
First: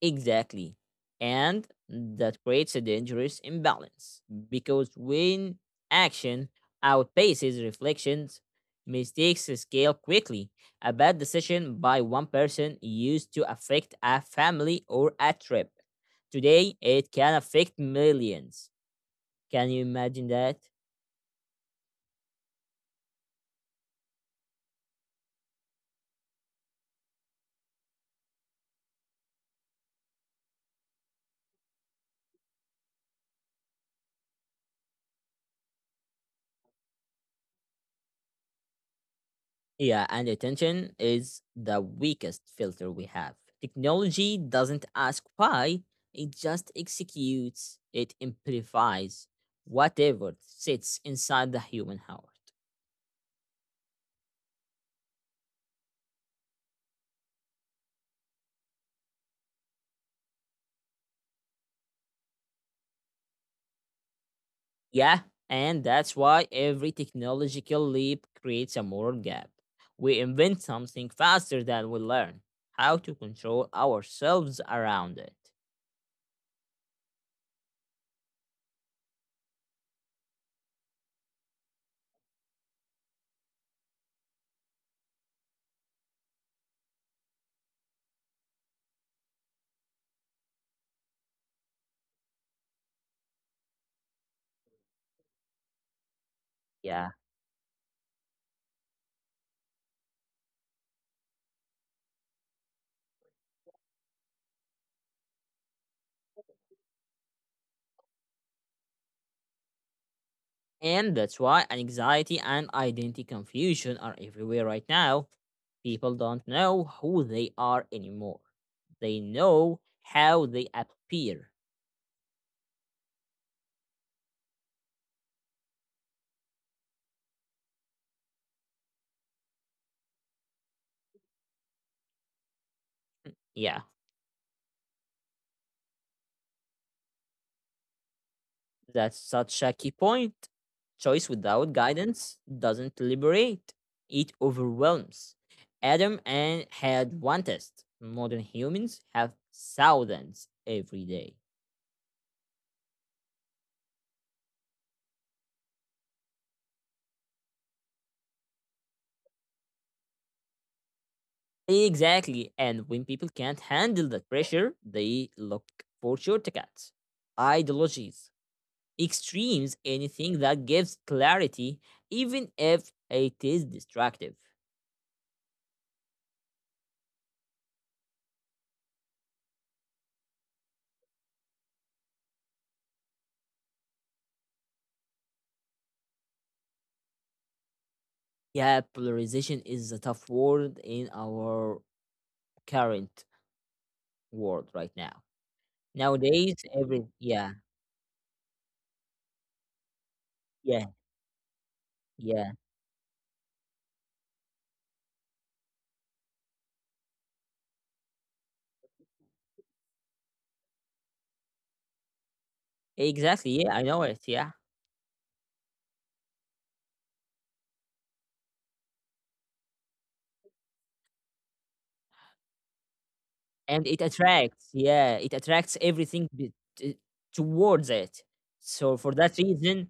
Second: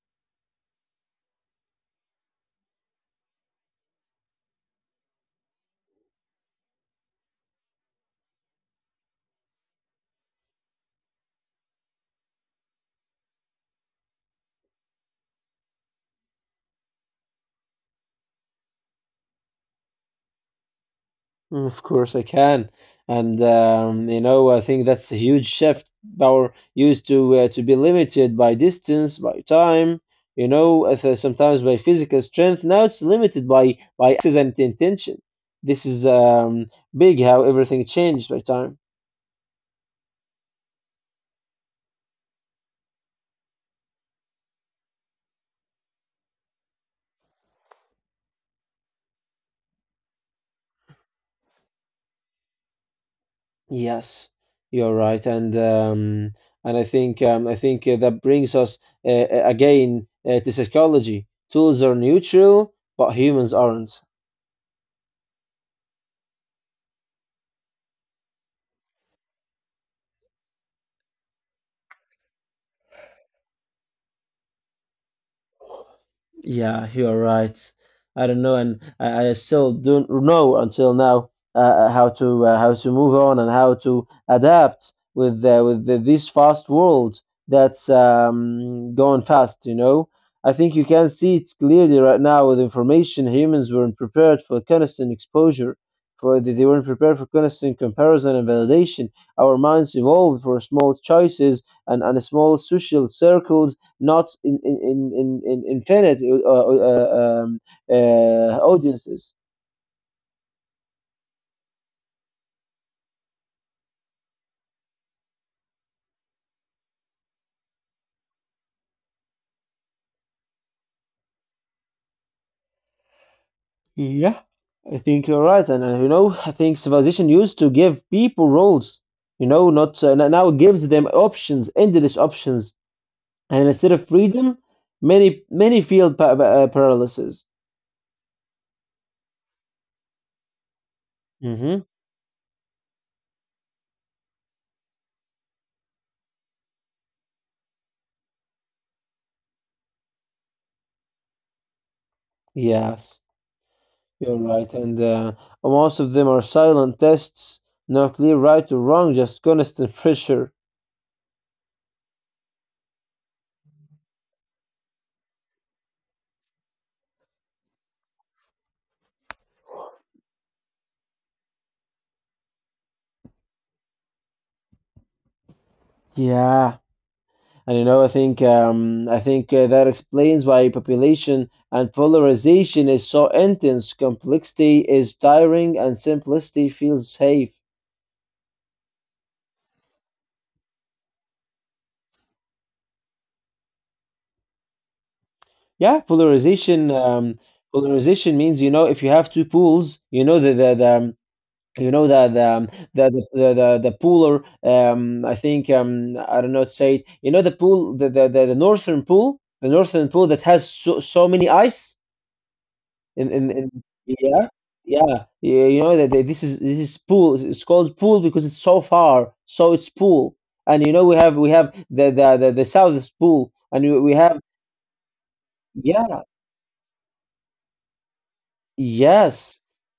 Speaker 1: Exactly. And that creates a dangerous imbalance because when action outpaces reflections, mistakes scale quickly. A bad decision by one person used to affect a family or a trip. Today, it can affect millions. Can you imagine that?
Speaker 2: Mm, of course, I can. And you know, I think that's a huge shift. Power used to be limited by distance, by time, you know, if, sometimes by physical strength. Now it's limited by access and intention. This is big how everything changed by time.
Speaker 1: Yeah, and attention is the weakest filter we have. Technology doesn't ask why, it just executes, it amplifies whatever sits inside the human heart.
Speaker 2: Yes, you're right, and I think that brings us again to psychology. Tools are neutral, but humans aren't.
Speaker 1: Yeah, and that's why every technological leap creates a moral gap. We invent something faster than we learn how to control ourselves around it.
Speaker 2: Yeah, you're right. I don't know, and I still don't know until now how to move on and how to adapt with this fast world that's going fast. You know, I think you can see it clearly right now with information. Humans weren't prepared for constant exposure, for they weren't prepared
Speaker 1: Yeah,
Speaker 2: for constant comparison and validation. Our minds evolved for small choices and small social circles, not infinite audiences.
Speaker 1: and that's why anxiety and identity confusion are everywhere right now. People don't know who they are anymore, they know how they appear.
Speaker 2: Yeah, I think you're right, and you know, I think civilization used to give people roles, you know, not now it gives them options, endless options, and
Speaker 1: Yeah.
Speaker 2: instead of freedom, many feel paralysis.
Speaker 1: That's such a key point. Choice without
Speaker 2: hmm
Speaker 1: guidance doesn't liberate, it overwhelms. Adam and had one test. Modern humans have thousands every day.
Speaker 2: Yes, you're right, and most of them are silent tests, no clear right or wrong, just constant pressure.
Speaker 1: Exactly. And when people can't handle that pressure, they look for shortcuts, ideologies, extremes, anything that gives clarity, even if it is destructive.
Speaker 2: Yeah. And you know, I think that explains why population and polarization is so intense. Complexity is tiring, and simplicity feels safe.
Speaker 1: Yeah, polarization is a tough word in our current world right now.
Speaker 2: Yeah,
Speaker 1: Nowadays,
Speaker 2: polarization.
Speaker 1: every yeah,
Speaker 2: Polarization means, you know, if you have two pools, you know the
Speaker 1: yeah,
Speaker 2: you know
Speaker 1: yeah,
Speaker 2: pooler. I think I don't know how to say it. You know the pool, the northern pool, the northern pool that has so many ice.
Speaker 1: exactly. Yeah,
Speaker 2: In
Speaker 1: I know it.
Speaker 2: Yeah,
Speaker 1: Yeah,
Speaker 2: yeah, you know that this is pool, it's called pool because it's so far, so it's pool. And you know we have the south is pool, and
Speaker 1: and it
Speaker 2: we have
Speaker 1: attracts. Yeah, it attracts
Speaker 2: yeah.
Speaker 1: everything towards it. So for that
Speaker 2: Yes,
Speaker 1: reason,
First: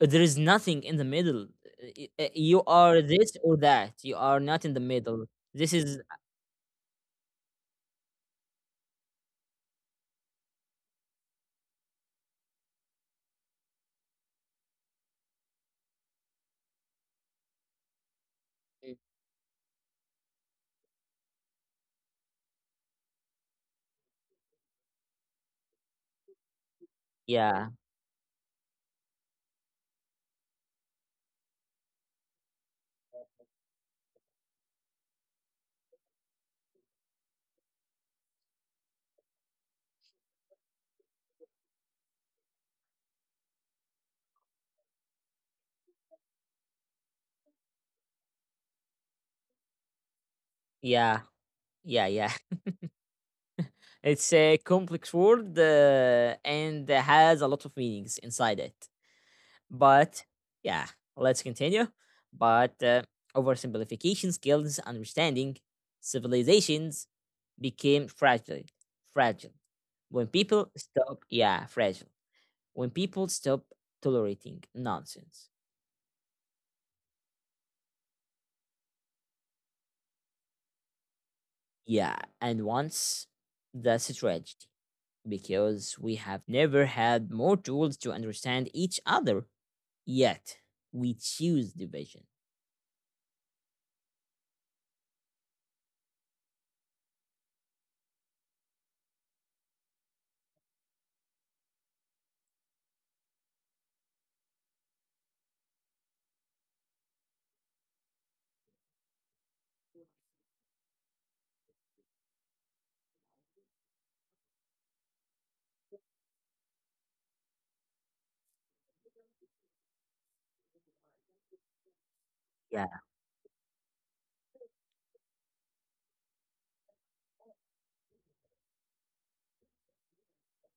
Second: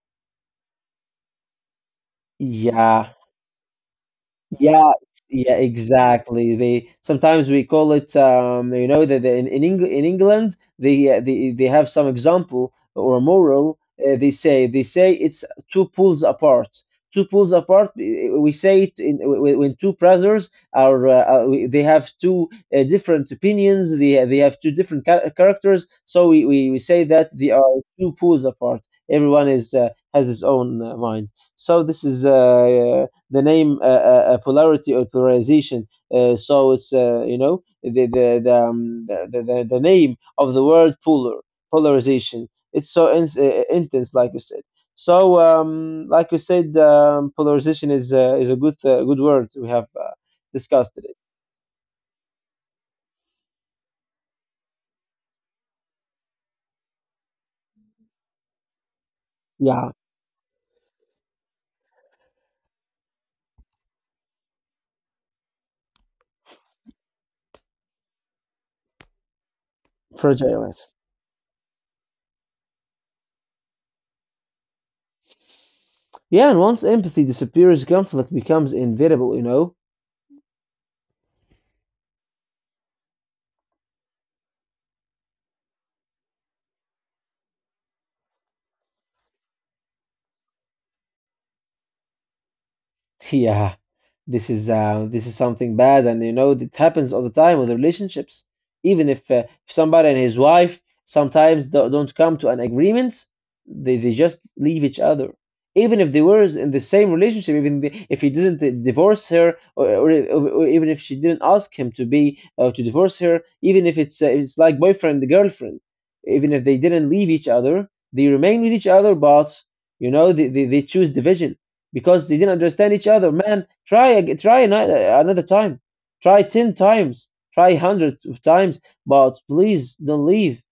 Speaker 1: there is nothing in the middle. You are
Speaker 2: yeah.
Speaker 1: this or that. You are not in the
Speaker 2: Yeah,
Speaker 1: middle.
Speaker 2: yeah,
Speaker 1: This is
Speaker 2: exactly. They sometimes we call it, you know, that in, Eng in England they they have some example or moral. They say it's two pools apart. Two pools apart. We say it in, when two brothers are they have two different opinions. They have two different characters. So we say that they
Speaker 1: yeah,
Speaker 2: are two pools apart. Everyone is has his own mind. So this is the name polarity or polarization. So it's you know the name of the word polar, polarization. It's so intense, like you said. So like you said, polarization is a good word we have discussed today.
Speaker 1: yeah, yeah, yeah. It's a complex word and has a lot of meanings inside it.
Speaker 2: Yeah,
Speaker 1: But yeah, let's continue. But oversimplification skills understanding civilizations became fragile. Fragile. When people
Speaker 2: fragile.
Speaker 1: stop, yeah, fragile. When people stop tolerating nonsense.
Speaker 2: Yeah, and once empathy disappears, conflict becomes inevitable, you know.
Speaker 1: Yeah, and once that's a tragedy because we have never had more tools to understand each other, yet we choose division.
Speaker 2: Yeah. This is this is something bad, and you know it happens all the time with relationships. Even if somebody and his wife sometimes don't come to an agreement, they just leave each other. Even if they were in the same relationship, even if he didn't divorce her, or even if she didn't ask him to be to divorce her, even if it's it's like boyfriend and girlfriend, even if they didn't leave each other, they remain with each other, but you know they choose division because they didn't understand
Speaker 1: Yeah.
Speaker 2: each other. Man, try try another time, try ten times, try hundred of times, but please don't leave.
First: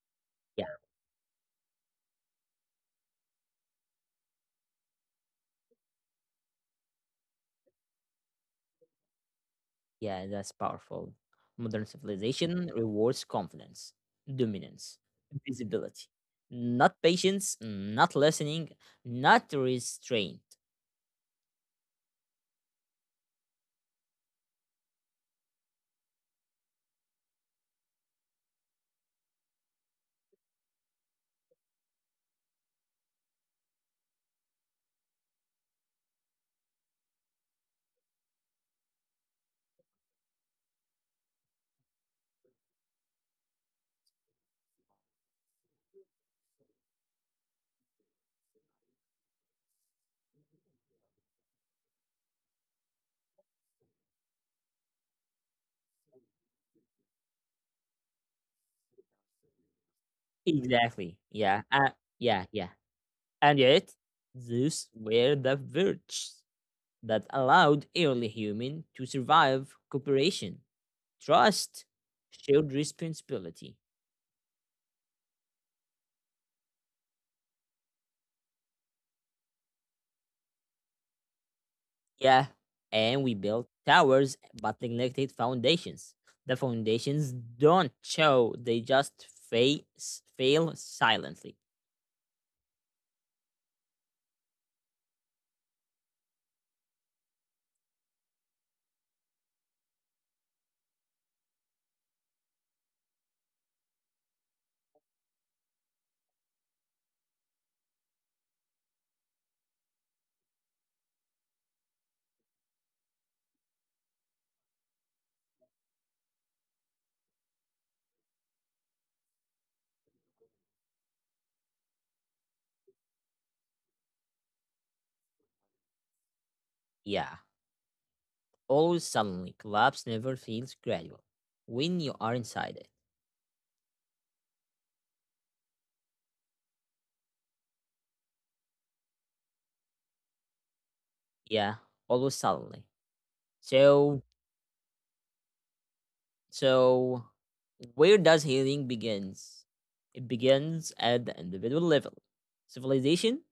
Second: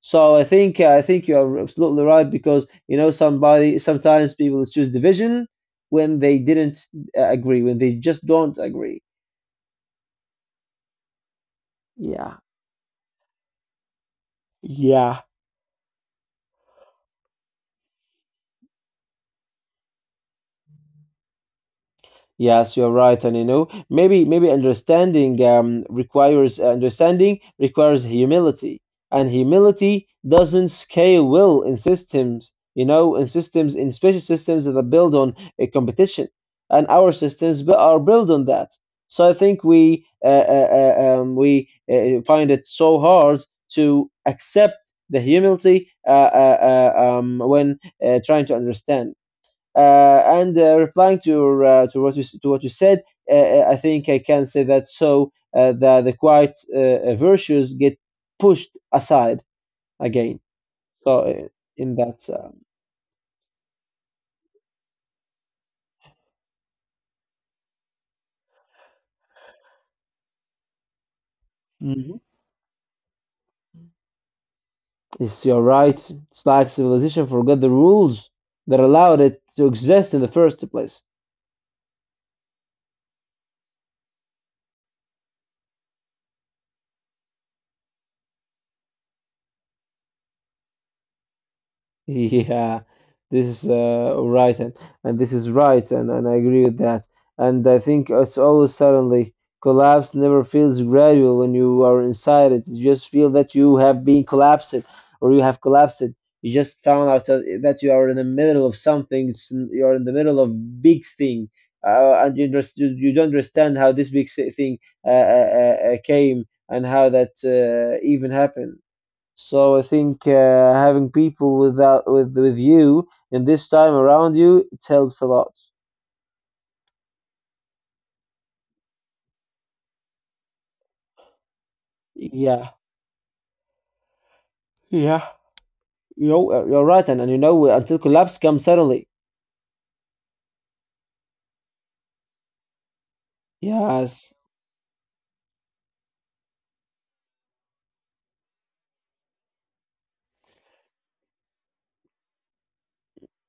Speaker 2: So I think you are absolutely right because you know somebody sometimes people choose division when they didn't agree, when they just don't agree.
Speaker 1: Yeah, that's powerful. Modern
Speaker 2: Yeah,
Speaker 1: civilization rewards confidence, dominance,
Speaker 2: yeah.
Speaker 1: visibility, not patience, not listening, not restraint.
Speaker 2: Yes, you're right, and you know, maybe understanding requires understanding requires humility, and humility doesn't scale well in systems, you know, in systems, in special systems that build on a competition, and our systems are built on that. So I think we find it so hard to accept the humility when trying to understand. And replying to what you said, I think I can say that so the quiet virtues get pushed aside again.
Speaker 1: Exactly.
Speaker 2: So
Speaker 1: Yeah.
Speaker 2: in that,
Speaker 1: Yeah. Yeah. And yet, these were the virtues that allowed early human to survive cooperation, trust,
Speaker 2: mhm.
Speaker 1: shared responsibility.
Speaker 2: Yes, you're right. It's like civilization forgot the rules that allowed it to exist in the first place.
Speaker 1: Yeah, and we built towers but neglected foundations. The foundations don't show, they just face, fail silently.
Speaker 2: Yeah, this is right, and this is right, and I agree with that. And I think it's always suddenly collapse never feels gradual when you are inside it. You just feel that you have been collapsed, or you have collapsed. You just found out that you are in the middle of something. It's- You are in the middle of big thing, and you just you don't understand how this big thing uh, uh, came and how that even happened. So I think having people with that with you in this time around you, it helps a lot.
Speaker 1: Yeah, always suddenly. Collapse never feels gradual when you are inside
Speaker 2: Yeah,
Speaker 1: it.
Speaker 2: yeah, you know you're right, and you know until collapse comes suddenly.
Speaker 1: Yeah, always suddenly. So,
Speaker 2: Yes,
Speaker 1: so where does healing begins? It begins at the individual level. Civilization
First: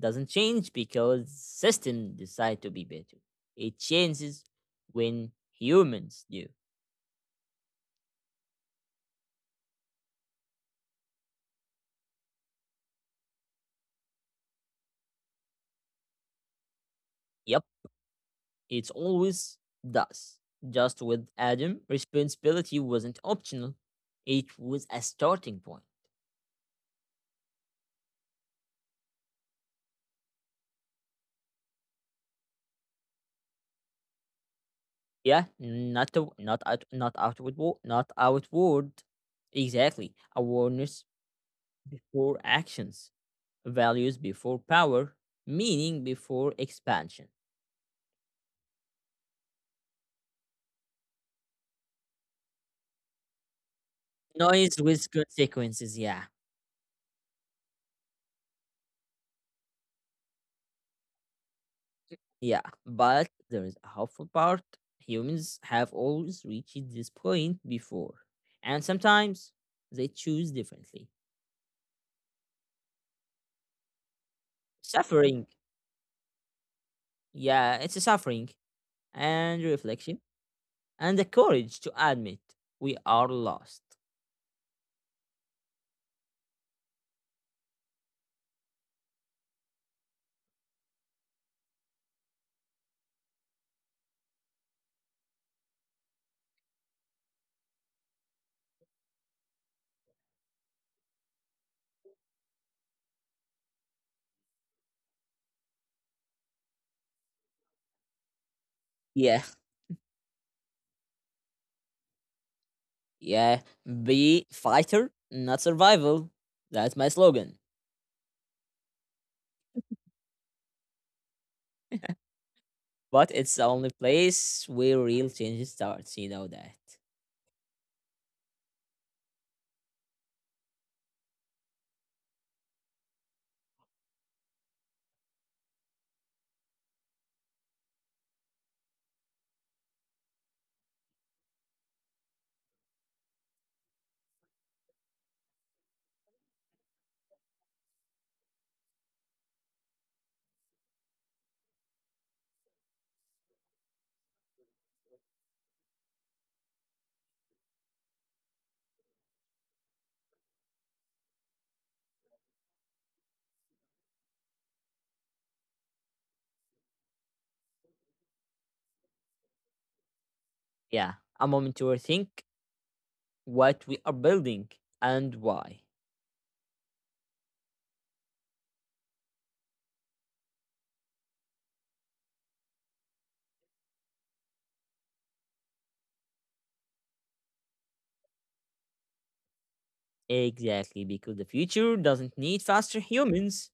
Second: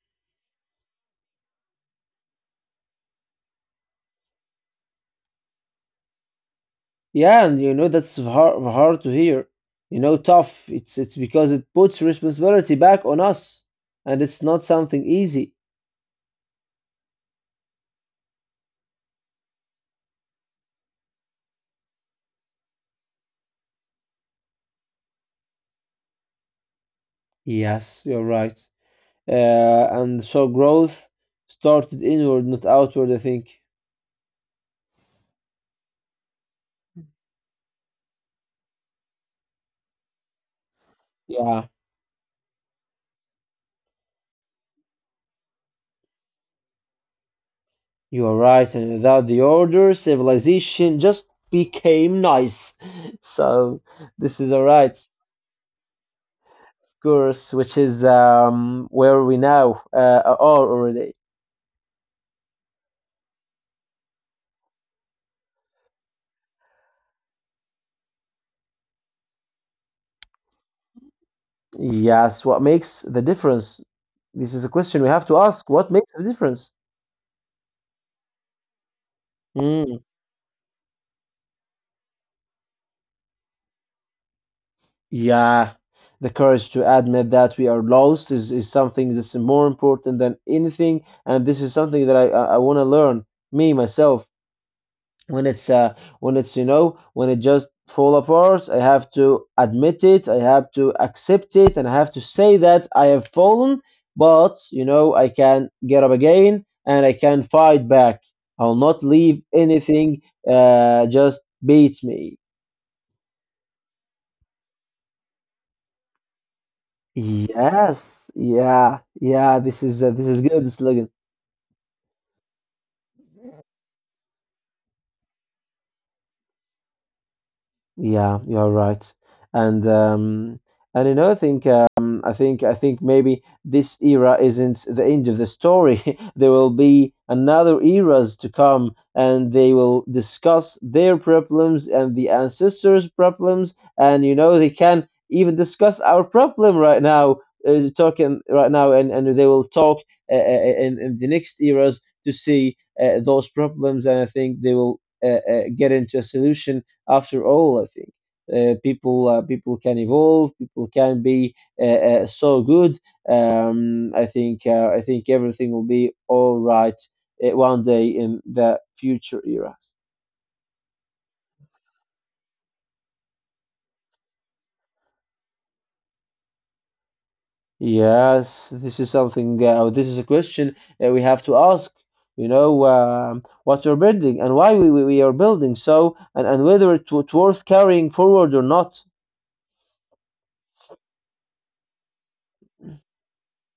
Speaker 1: doesn't change because systems decide to be better. It changes when humans do.
Speaker 2: yeah, and you know that's hard to hear. You know, tough. It's because it puts responsibility back on us, and it's not something easy.
Speaker 1: Yep, it always does. Just with Adam, responsibility wasn't optional. It was a starting point.
Speaker 2: Yes, you're right. And so growth started inward, not outward, I think.
Speaker 1: Yeah, not a, not out, not outward not outward. Exactly. Awareness
Speaker 2: Yeah.
Speaker 1: before actions, values before power, meaning before expansion.
Speaker 2: You are right, and without the order, civilization just became nice. So this is all right,
Speaker 1: Noise
Speaker 2: of
Speaker 1: with consequences, yeah.
Speaker 2: course, which is where we now are already.
Speaker 1: Yeah. But there is a hopeful part. Humans have always reached this point before. And sometimes they choose differently.
Speaker 2: Yes, what makes the difference? This is a question we have to
Speaker 1: Suffering,
Speaker 2: ask. What makes the difference?
Speaker 1: yeah, it's a suffering and
Speaker 2: Mm,
Speaker 1: reflection and the courage to admit we are lost.
Speaker 2: yeah, the courage to admit that we are lost is something that's more important than anything, and this is something that I want to learn me myself, when it's when it's, you know, when it just fall apart, I have to admit it, I have to accept it, and I have to say that I have fallen. But you know, I can get up again and I can fight back. I'll not leave
Speaker 1: Yeah,
Speaker 2: anything just beats me.
Speaker 1: yeah. Be fighter, not survival. That's my slogan.
Speaker 2: Yes, yeah, yeah, this is good slogan.
Speaker 1: But it's the only place where real change starts, you know that.
Speaker 2: Yeah, you're right. And um and you know, I think I think maybe this era isn't the end of the story. There will be another eras to come and they will discuss their problems and the ancestors' problems, and you know they can even discuss our problem right now talking right now, and they will talk in the next eras to see those problems, and I think they will get into a solution after all, I think. People people can evolve. People can be uh, so good. I think everything will be all right one day in the future eras.
Speaker 1: Yeah. A moment to rethink what we are building and why.
Speaker 2: Yes, this is something. This is a question we have to ask. You know what we're building and why we are building so, and whether it, it's worth carrying forward or not.
Speaker 1: Exactly, because the future doesn't need faster humans.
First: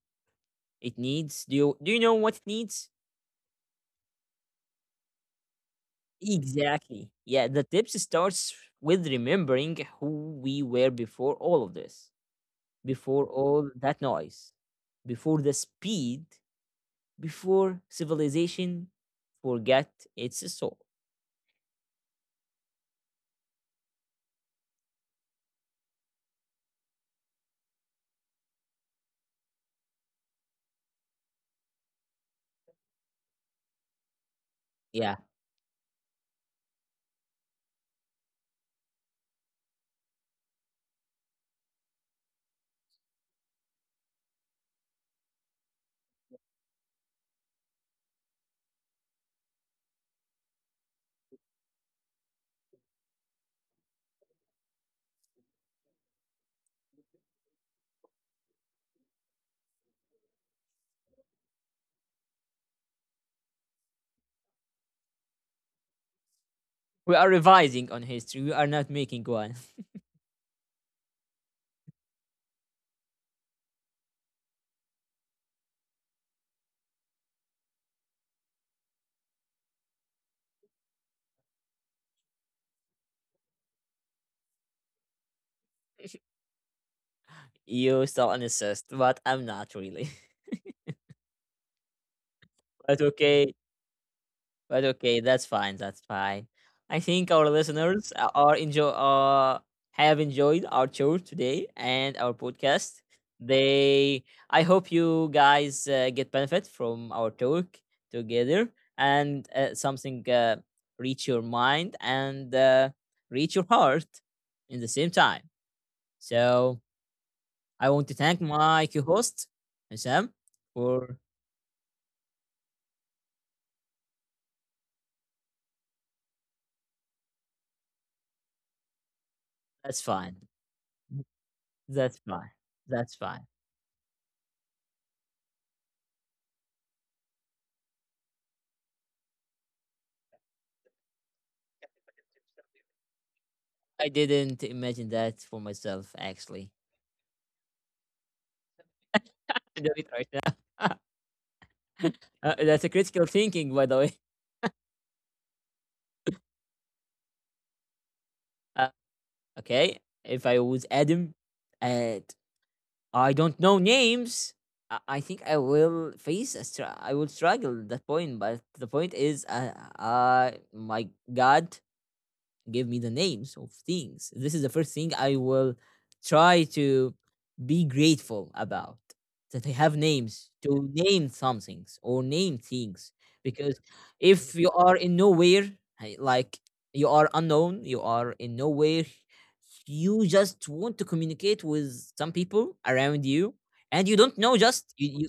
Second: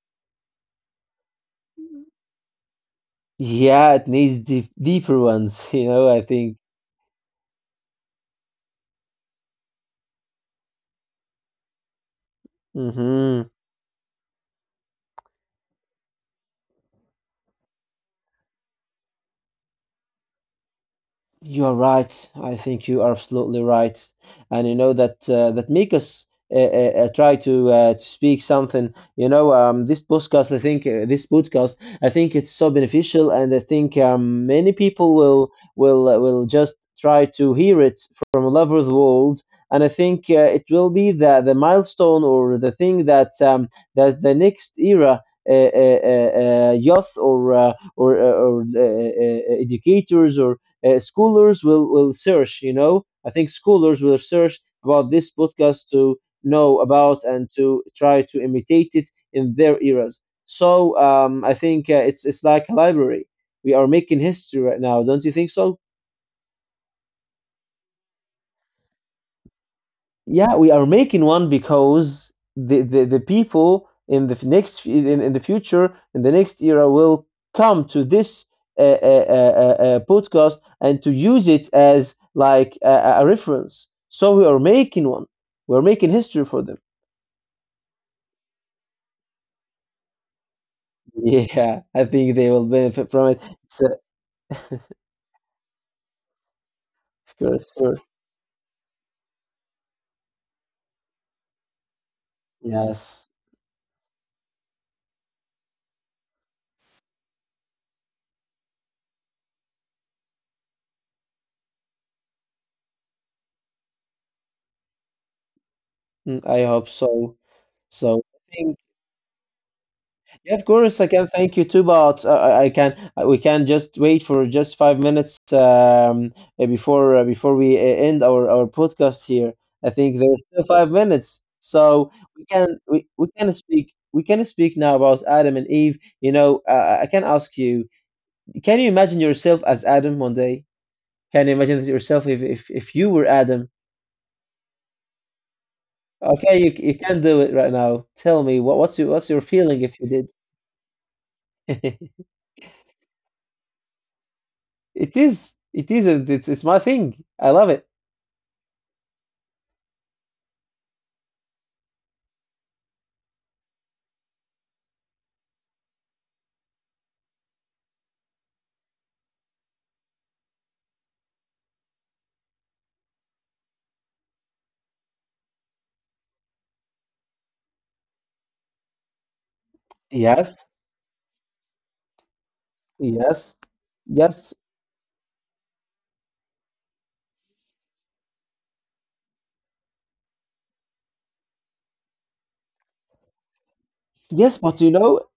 Speaker 1: It needs do you know what it needs?
Speaker 2: Yeah, it needs deep, deeper ones. You know, I think.
Speaker 1: Exactly. Yeah, the tips starts with remembering who we were before all of this, before
Speaker 2: hmm
Speaker 1: all that noise, before the speed, before civilization forget its soul.
Speaker 2: You are right. I think you are absolutely right, and you know that that make us try to speak something. You know, this podcast. I think this podcast, I think it's so beneficial, and I think many
Speaker 1: Yeah.
Speaker 2: people will will just try to hear it from all over the world. And I think it will be the milestone or the thing that that the next era. Youth or educators or schoolers will search. You know, I think schoolers will search about this podcast to know about and to try to imitate it in their eras. So I think it's like a library. We are making history right now, don't you think so?
Speaker 1: We are revising on history. We are not making one.
Speaker 2: Yeah, we are making one because the people in the future in the next era will come to this podcast and to use it as like a reference. So we are making one. We're making history for them.
Speaker 1: You still an assist, but I'm not really.
Speaker 2: Yeah, I think they will
Speaker 1: But
Speaker 2: benefit from it.
Speaker 1: okay.
Speaker 2: It's a,
Speaker 1: But okay, that's fine. That's fine. I think
Speaker 2: of
Speaker 1: our
Speaker 2: course, sure.
Speaker 1: listeners a- are enjoy have enjoyed our show today and our podcast.
Speaker 2: Yes.
Speaker 1: They, I hope you guys get benefit from our talk together and something reach your mind and reach your heart in the same time.
Speaker 2: Mm, I
Speaker 1: So
Speaker 2: hope so.
Speaker 1: I want to
Speaker 2: So I
Speaker 1: thank
Speaker 2: think.
Speaker 1: my co-host Sam
Speaker 2: Yeah, of course, I
Speaker 1: for
Speaker 2: can thank you too, but I can we can just wait for just 5 minutes before we end our podcast here. I
Speaker 1: that's
Speaker 2: think there's
Speaker 1: fine.
Speaker 2: still 5 minutes, so
Speaker 1: That's
Speaker 2: we
Speaker 1: fine.
Speaker 2: can we, we
Speaker 1: That's
Speaker 2: can
Speaker 1: fine.
Speaker 2: speak now about Adam and Eve. You know, I can ask you, can you imagine yourself as Adam one day? Can you imagine yourself if you were Adam?
Speaker 1: I didn't imagine that for myself,
Speaker 2: Okay, you
Speaker 1: actually.
Speaker 2: you can do it right now. Tell me what's your feeling if
Speaker 1: Do
Speaker 2: you
Speaker 1: it
Speaker 2: did?
Speaker 1: right now. That's a critical thinking, by the way.
Speaker 2: It is. It is. It's my thing. I love it.
Speaker 1: Uh, okay, if I was Adam and I don't know names, I think I will face a I will struggle at that point. But the point is, my God, give me the names of things. This is the first thing I will try to be grateful about that I have names
Speaker 2: Yes.
Speaker 1: to name some things or name things
Speaker 2: Yes.
Speaker 1: because
Speaker 2: Yes.
Speaker 1: if you are in nowhere, I- like you are unknown, you are in nowhere, you just want to communicate with some people around you and you don't
Speaker 2: Yes.
Speaker 1: know
Speaker 2: But you
Speaker 1: just
Speaker 2: know,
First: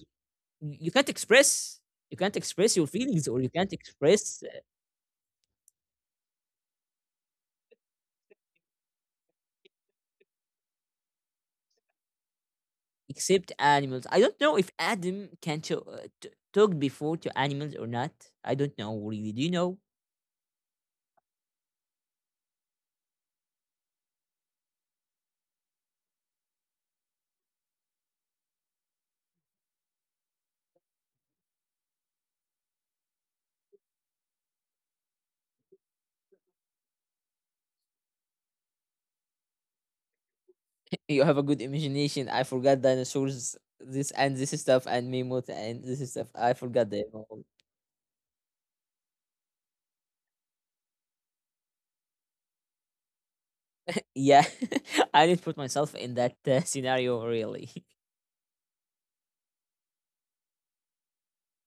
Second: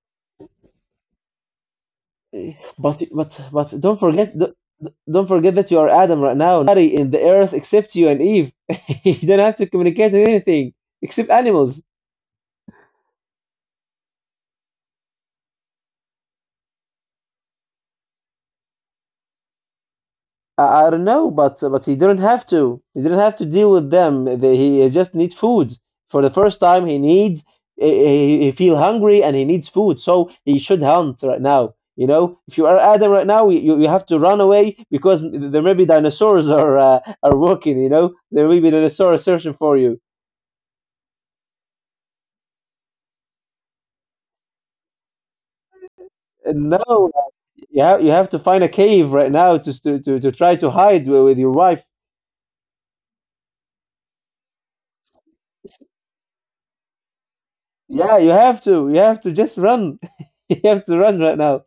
Speaker 1: you can't express you can't
Speaker 2: eh,
Speaker 1: express your
Speaker 2: but
Speaker 1: feelings or
Speaker 2: but
Speaker 1: you
Speaker 2: but
Speaker 1: can't
Speaker 2: don't forget.
Speaker 1: express
Speaker 2: th- th- Don't forget that you are Adam right now. Nobody in the earth except you and Eve. You don't have to communicate with anything except animals.
Speaker 1: except animals. I don't know if Adam can to, talk before to animals or not. I don't know really. Do you know?
Speaker 2: I don't know, but he didn't have to. He didn't have to deal with them. He just needs food. For the first time, he needs he feel hungry and he needs food. So he should hunt right now. You know, if you are Adam right now, you have to run away because there may be dinosaurs are walking. You know, there may be dinosaurs searching for you.
Speaker 1: You have a good imagination. I forgot dinosaurs. This and this stuff and mammoth and this stuff. I
Speaker 2: And
Speaker 1: forgot them
Speaker 2: no,
Speaker 1: all.
Speaker 2: you have to find a cave right now to, to try to hide with your wife.
Speaker 1: Yeah, I didn't put myself in that scenario really.
Speaker 2: Yeah, you have to. You have to just run. You have to run right now.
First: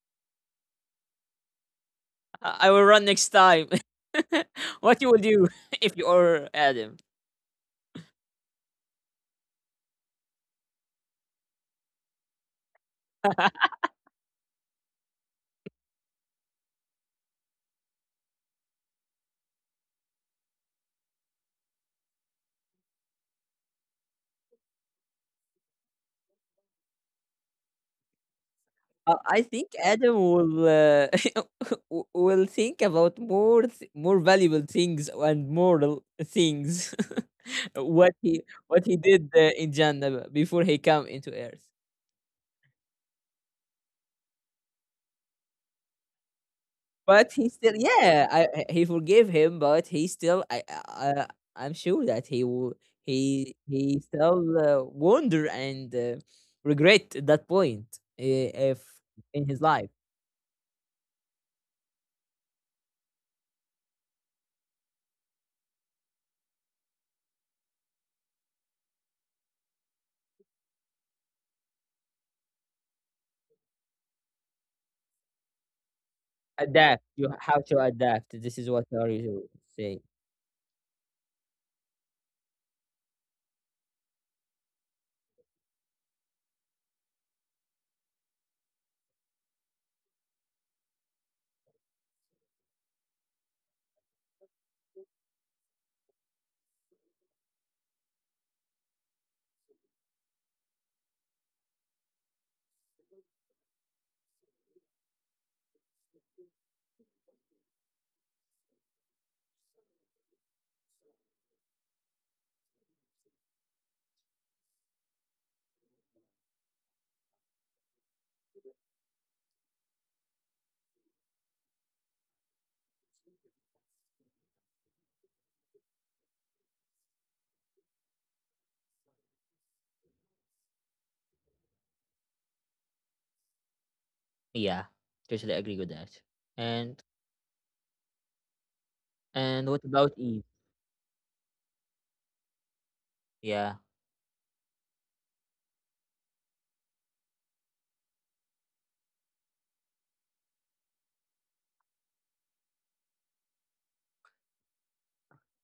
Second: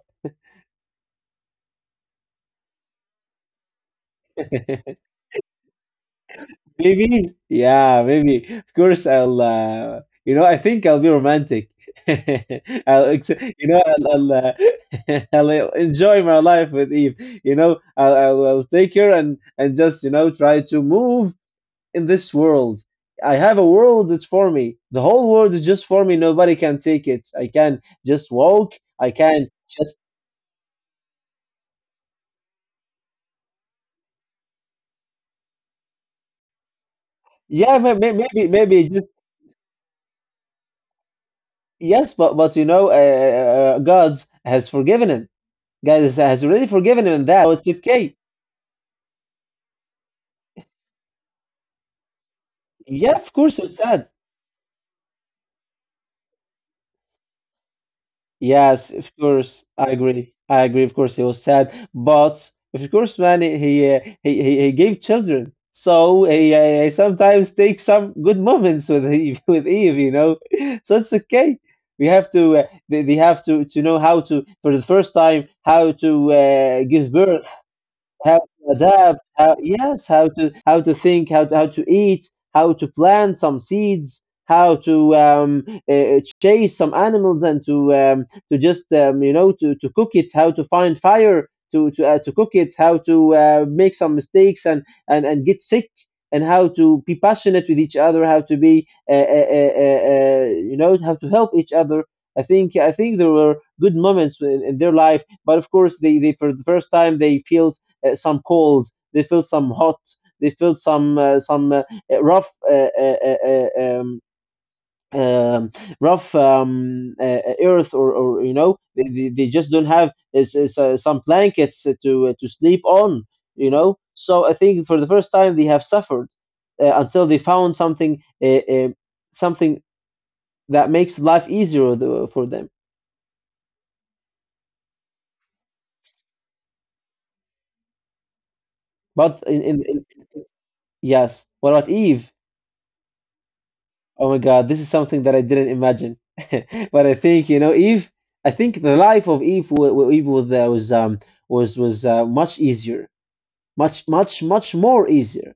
Speaker 1: I will run next time. What you will do if you are Adam?
Speaker 2: Maybe, yeah, maybe. Of course, I'll. You know, I think I'll be romantic. You know, I'll enjoy my life with Eve. You know, I'll take her and just you know try to move in this world. I have a world that's for me. The whole world is just for me. Nobody can take it. I can just walk. I
Speaker 1: I
Speaker 2: can
Speaker 1: think
Speaker 2: just,
Speaker 1: Adam will will think about more more valuable things and moral things.
Speaker 2: yeah,
Speaker 1: What he what he
Speaker 2: maybe just.
Speaker 1: did in Jannah before he come into Earth.
Speaker 2: Yes, but you know, God has forgiven him. God has already forgiven him
Speaker 1: But he
Speaker 2: that. So it's
Speaker 1: still,
Speaker 2: okay.
Speaker 1: yeah, he forgave him, but he still, I'm sure that he will
Speaker 2: Yeah, of course it's
Speaker 1: he
Speaker 2: sad.
Speaker 1: still wonder and regret that point if
Speaker 2: Yes, of
Speaker 1: in his
Speaker 2: course.
Speaker 1: life.
Speaker 2: I agree. I agree. Of course, it was sad. But of course, man, he gave children. So he sometimes takes some good moments with Eve, with Eve, you know. So it's okay. We have to. They have to know how to, for the first time, how to
Speaker 1: Adapt.
Speaker 2: give
Speaker 1: You
Speaker 2: birth.
Speaker 1: have to
Speaker 2: How
Speaker 1: adapt. This is
Speaker 2: to
Speaker 1: what
Speaker 2: adapt.
Speaker 1: Naruto would
Speaker 2: How,
Speaker 1: say.
Speaker 2: yes, how to, how to think how to eat, how to plant some seeds, how to chase some animals and to just you know, to cook it, how to find fire to to cook it, how to make some mistakes and, and get sick, and how to be passionate with each other, how to be you know, how to help each other. I think there were good moments in their life, but of course they for the first time they feel some colds, they felt some hot, they felt some rough um, um, rough earth, or you know, they just don't have some blankets to sleep on, you know. So I think for the first time they have suffered until they found something something that makes life easier for them.
Speaker 1: Yeah, totally agree with that. And
Speaker 2: But
Speaker 1: and what
Speaker 2: in,
Speaker 1: about Eve?
Speaker 2: yes, what about Eve?
Speaker 1: Yeah,
Speaker 2: Oh my God, this is something that I didn't imagine. But I think, you know, Eve, I think the life of Eve, Eve was, was much easier, much more easier.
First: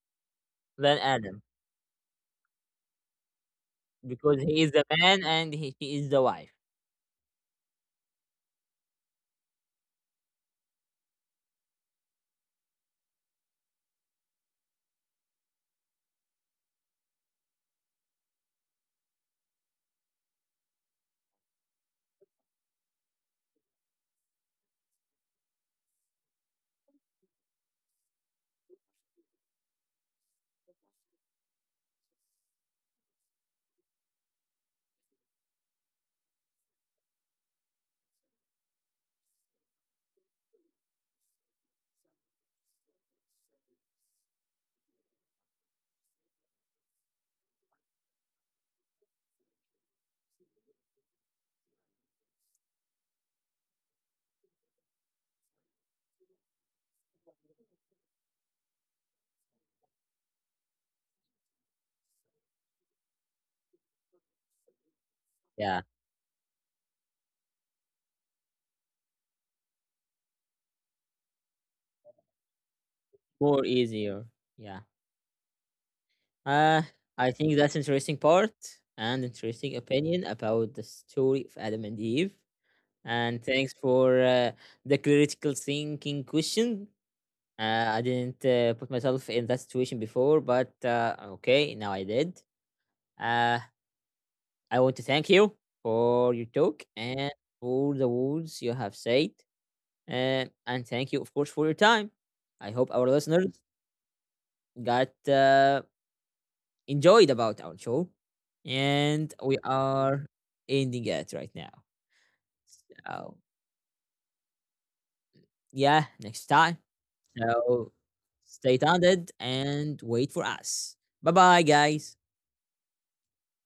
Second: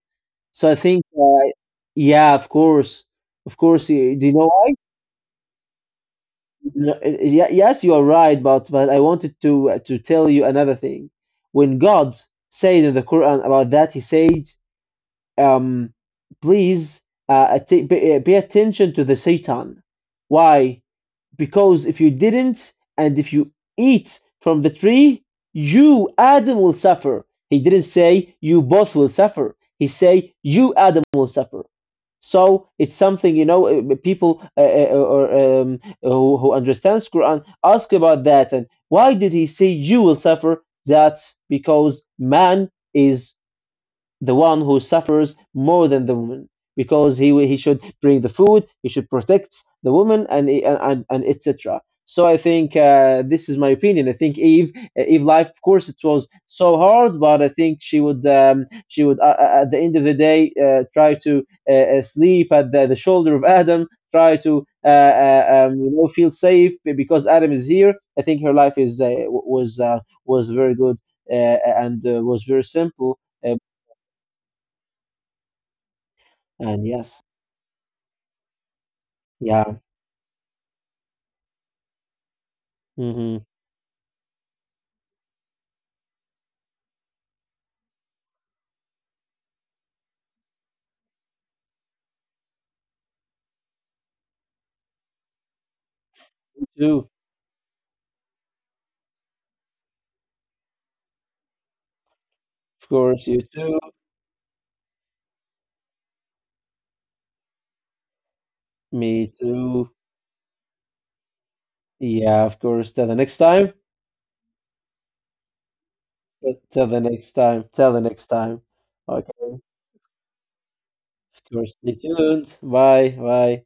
Speaker 2: So I
Speaker 1: then
Speaker 2: think,
Speaker 1: Adam
Speaker 2: yeah, of course, of course. Do you
Speaker 1: because
Speaker 2: know
Speaker 1: he is
Speaker 2: why?
Speaker 1: the man and he is the wife.
Speaker 2: No, yes, you are right, but I wanted to tell you another thing. When God said in the Quran about that, He said, um, please pay attention to the Satan. Why? Because if you didn't, and if you eat from the tree, you, Adam, will suffer. He didn't say you both will suffer. He say you, Adam, will suffer. So it's something, you know. Uh, people or who understands Quran ask about that and why did he say you will suffer? That's because man is the one who suffers more than the woman, because he should bring the food, he should protect the woman, and and etc. So I think, this is my opinion. I think Eve, Eve life, of course, it was so hard, but I think she would at the end of the day, try to sleep at the shoulder of adam try to
Speaker 1: Yeah,
Speaker 2: you know, feel safe because Adam is here. I think her life is was uh, was very good and was very simple. Uh,
Speaker 1: more easier. Yeah. Uh,
Speaker 2: and yes,
Speaker 1: I think that's interesting part and interesting
Speaker 2: yeah,
Speaker 1: opinion about the story of Adam and Eve. And
Speaker 2: mm-hmm.
Speaker 1: thanks for the critical thinking question. I didn't put myself in that situation before, but okay, now I did. Uh, I want to thank you for your talk
Speaker 2: Too,
Speaker 1: and for the words you have said. And thank you, of course, for your time. I
Speaker 2: of
Speaker 1: hope our
Speaker 2: course, you
Speaker 1: listeners
Speaker 2: too,
Speaker 1: got enjoyed about our show.
Speaker 2: me
Speaker 1: And we
Speaker 2: too.
Speaker 1: are ending it right now.
Speaker 2: Yeah, of course. Till the next
Speaker 1: So,
Speaker 2: time.
Speaker 1: yeah, next time.
Speaker 2: Till the next time. Till
Speaker 1: So,
Speaker 2: the next time.
Speaker 1: stay tuned
Speaker 2: Okay,
Speaker 1: and wait for us. Bye
Speaker 2: of
Speaker 1: bye,
Speaker 2: course. Stay
Speaker 1: guys.
Speaker 2: tuned. Bye. Bye.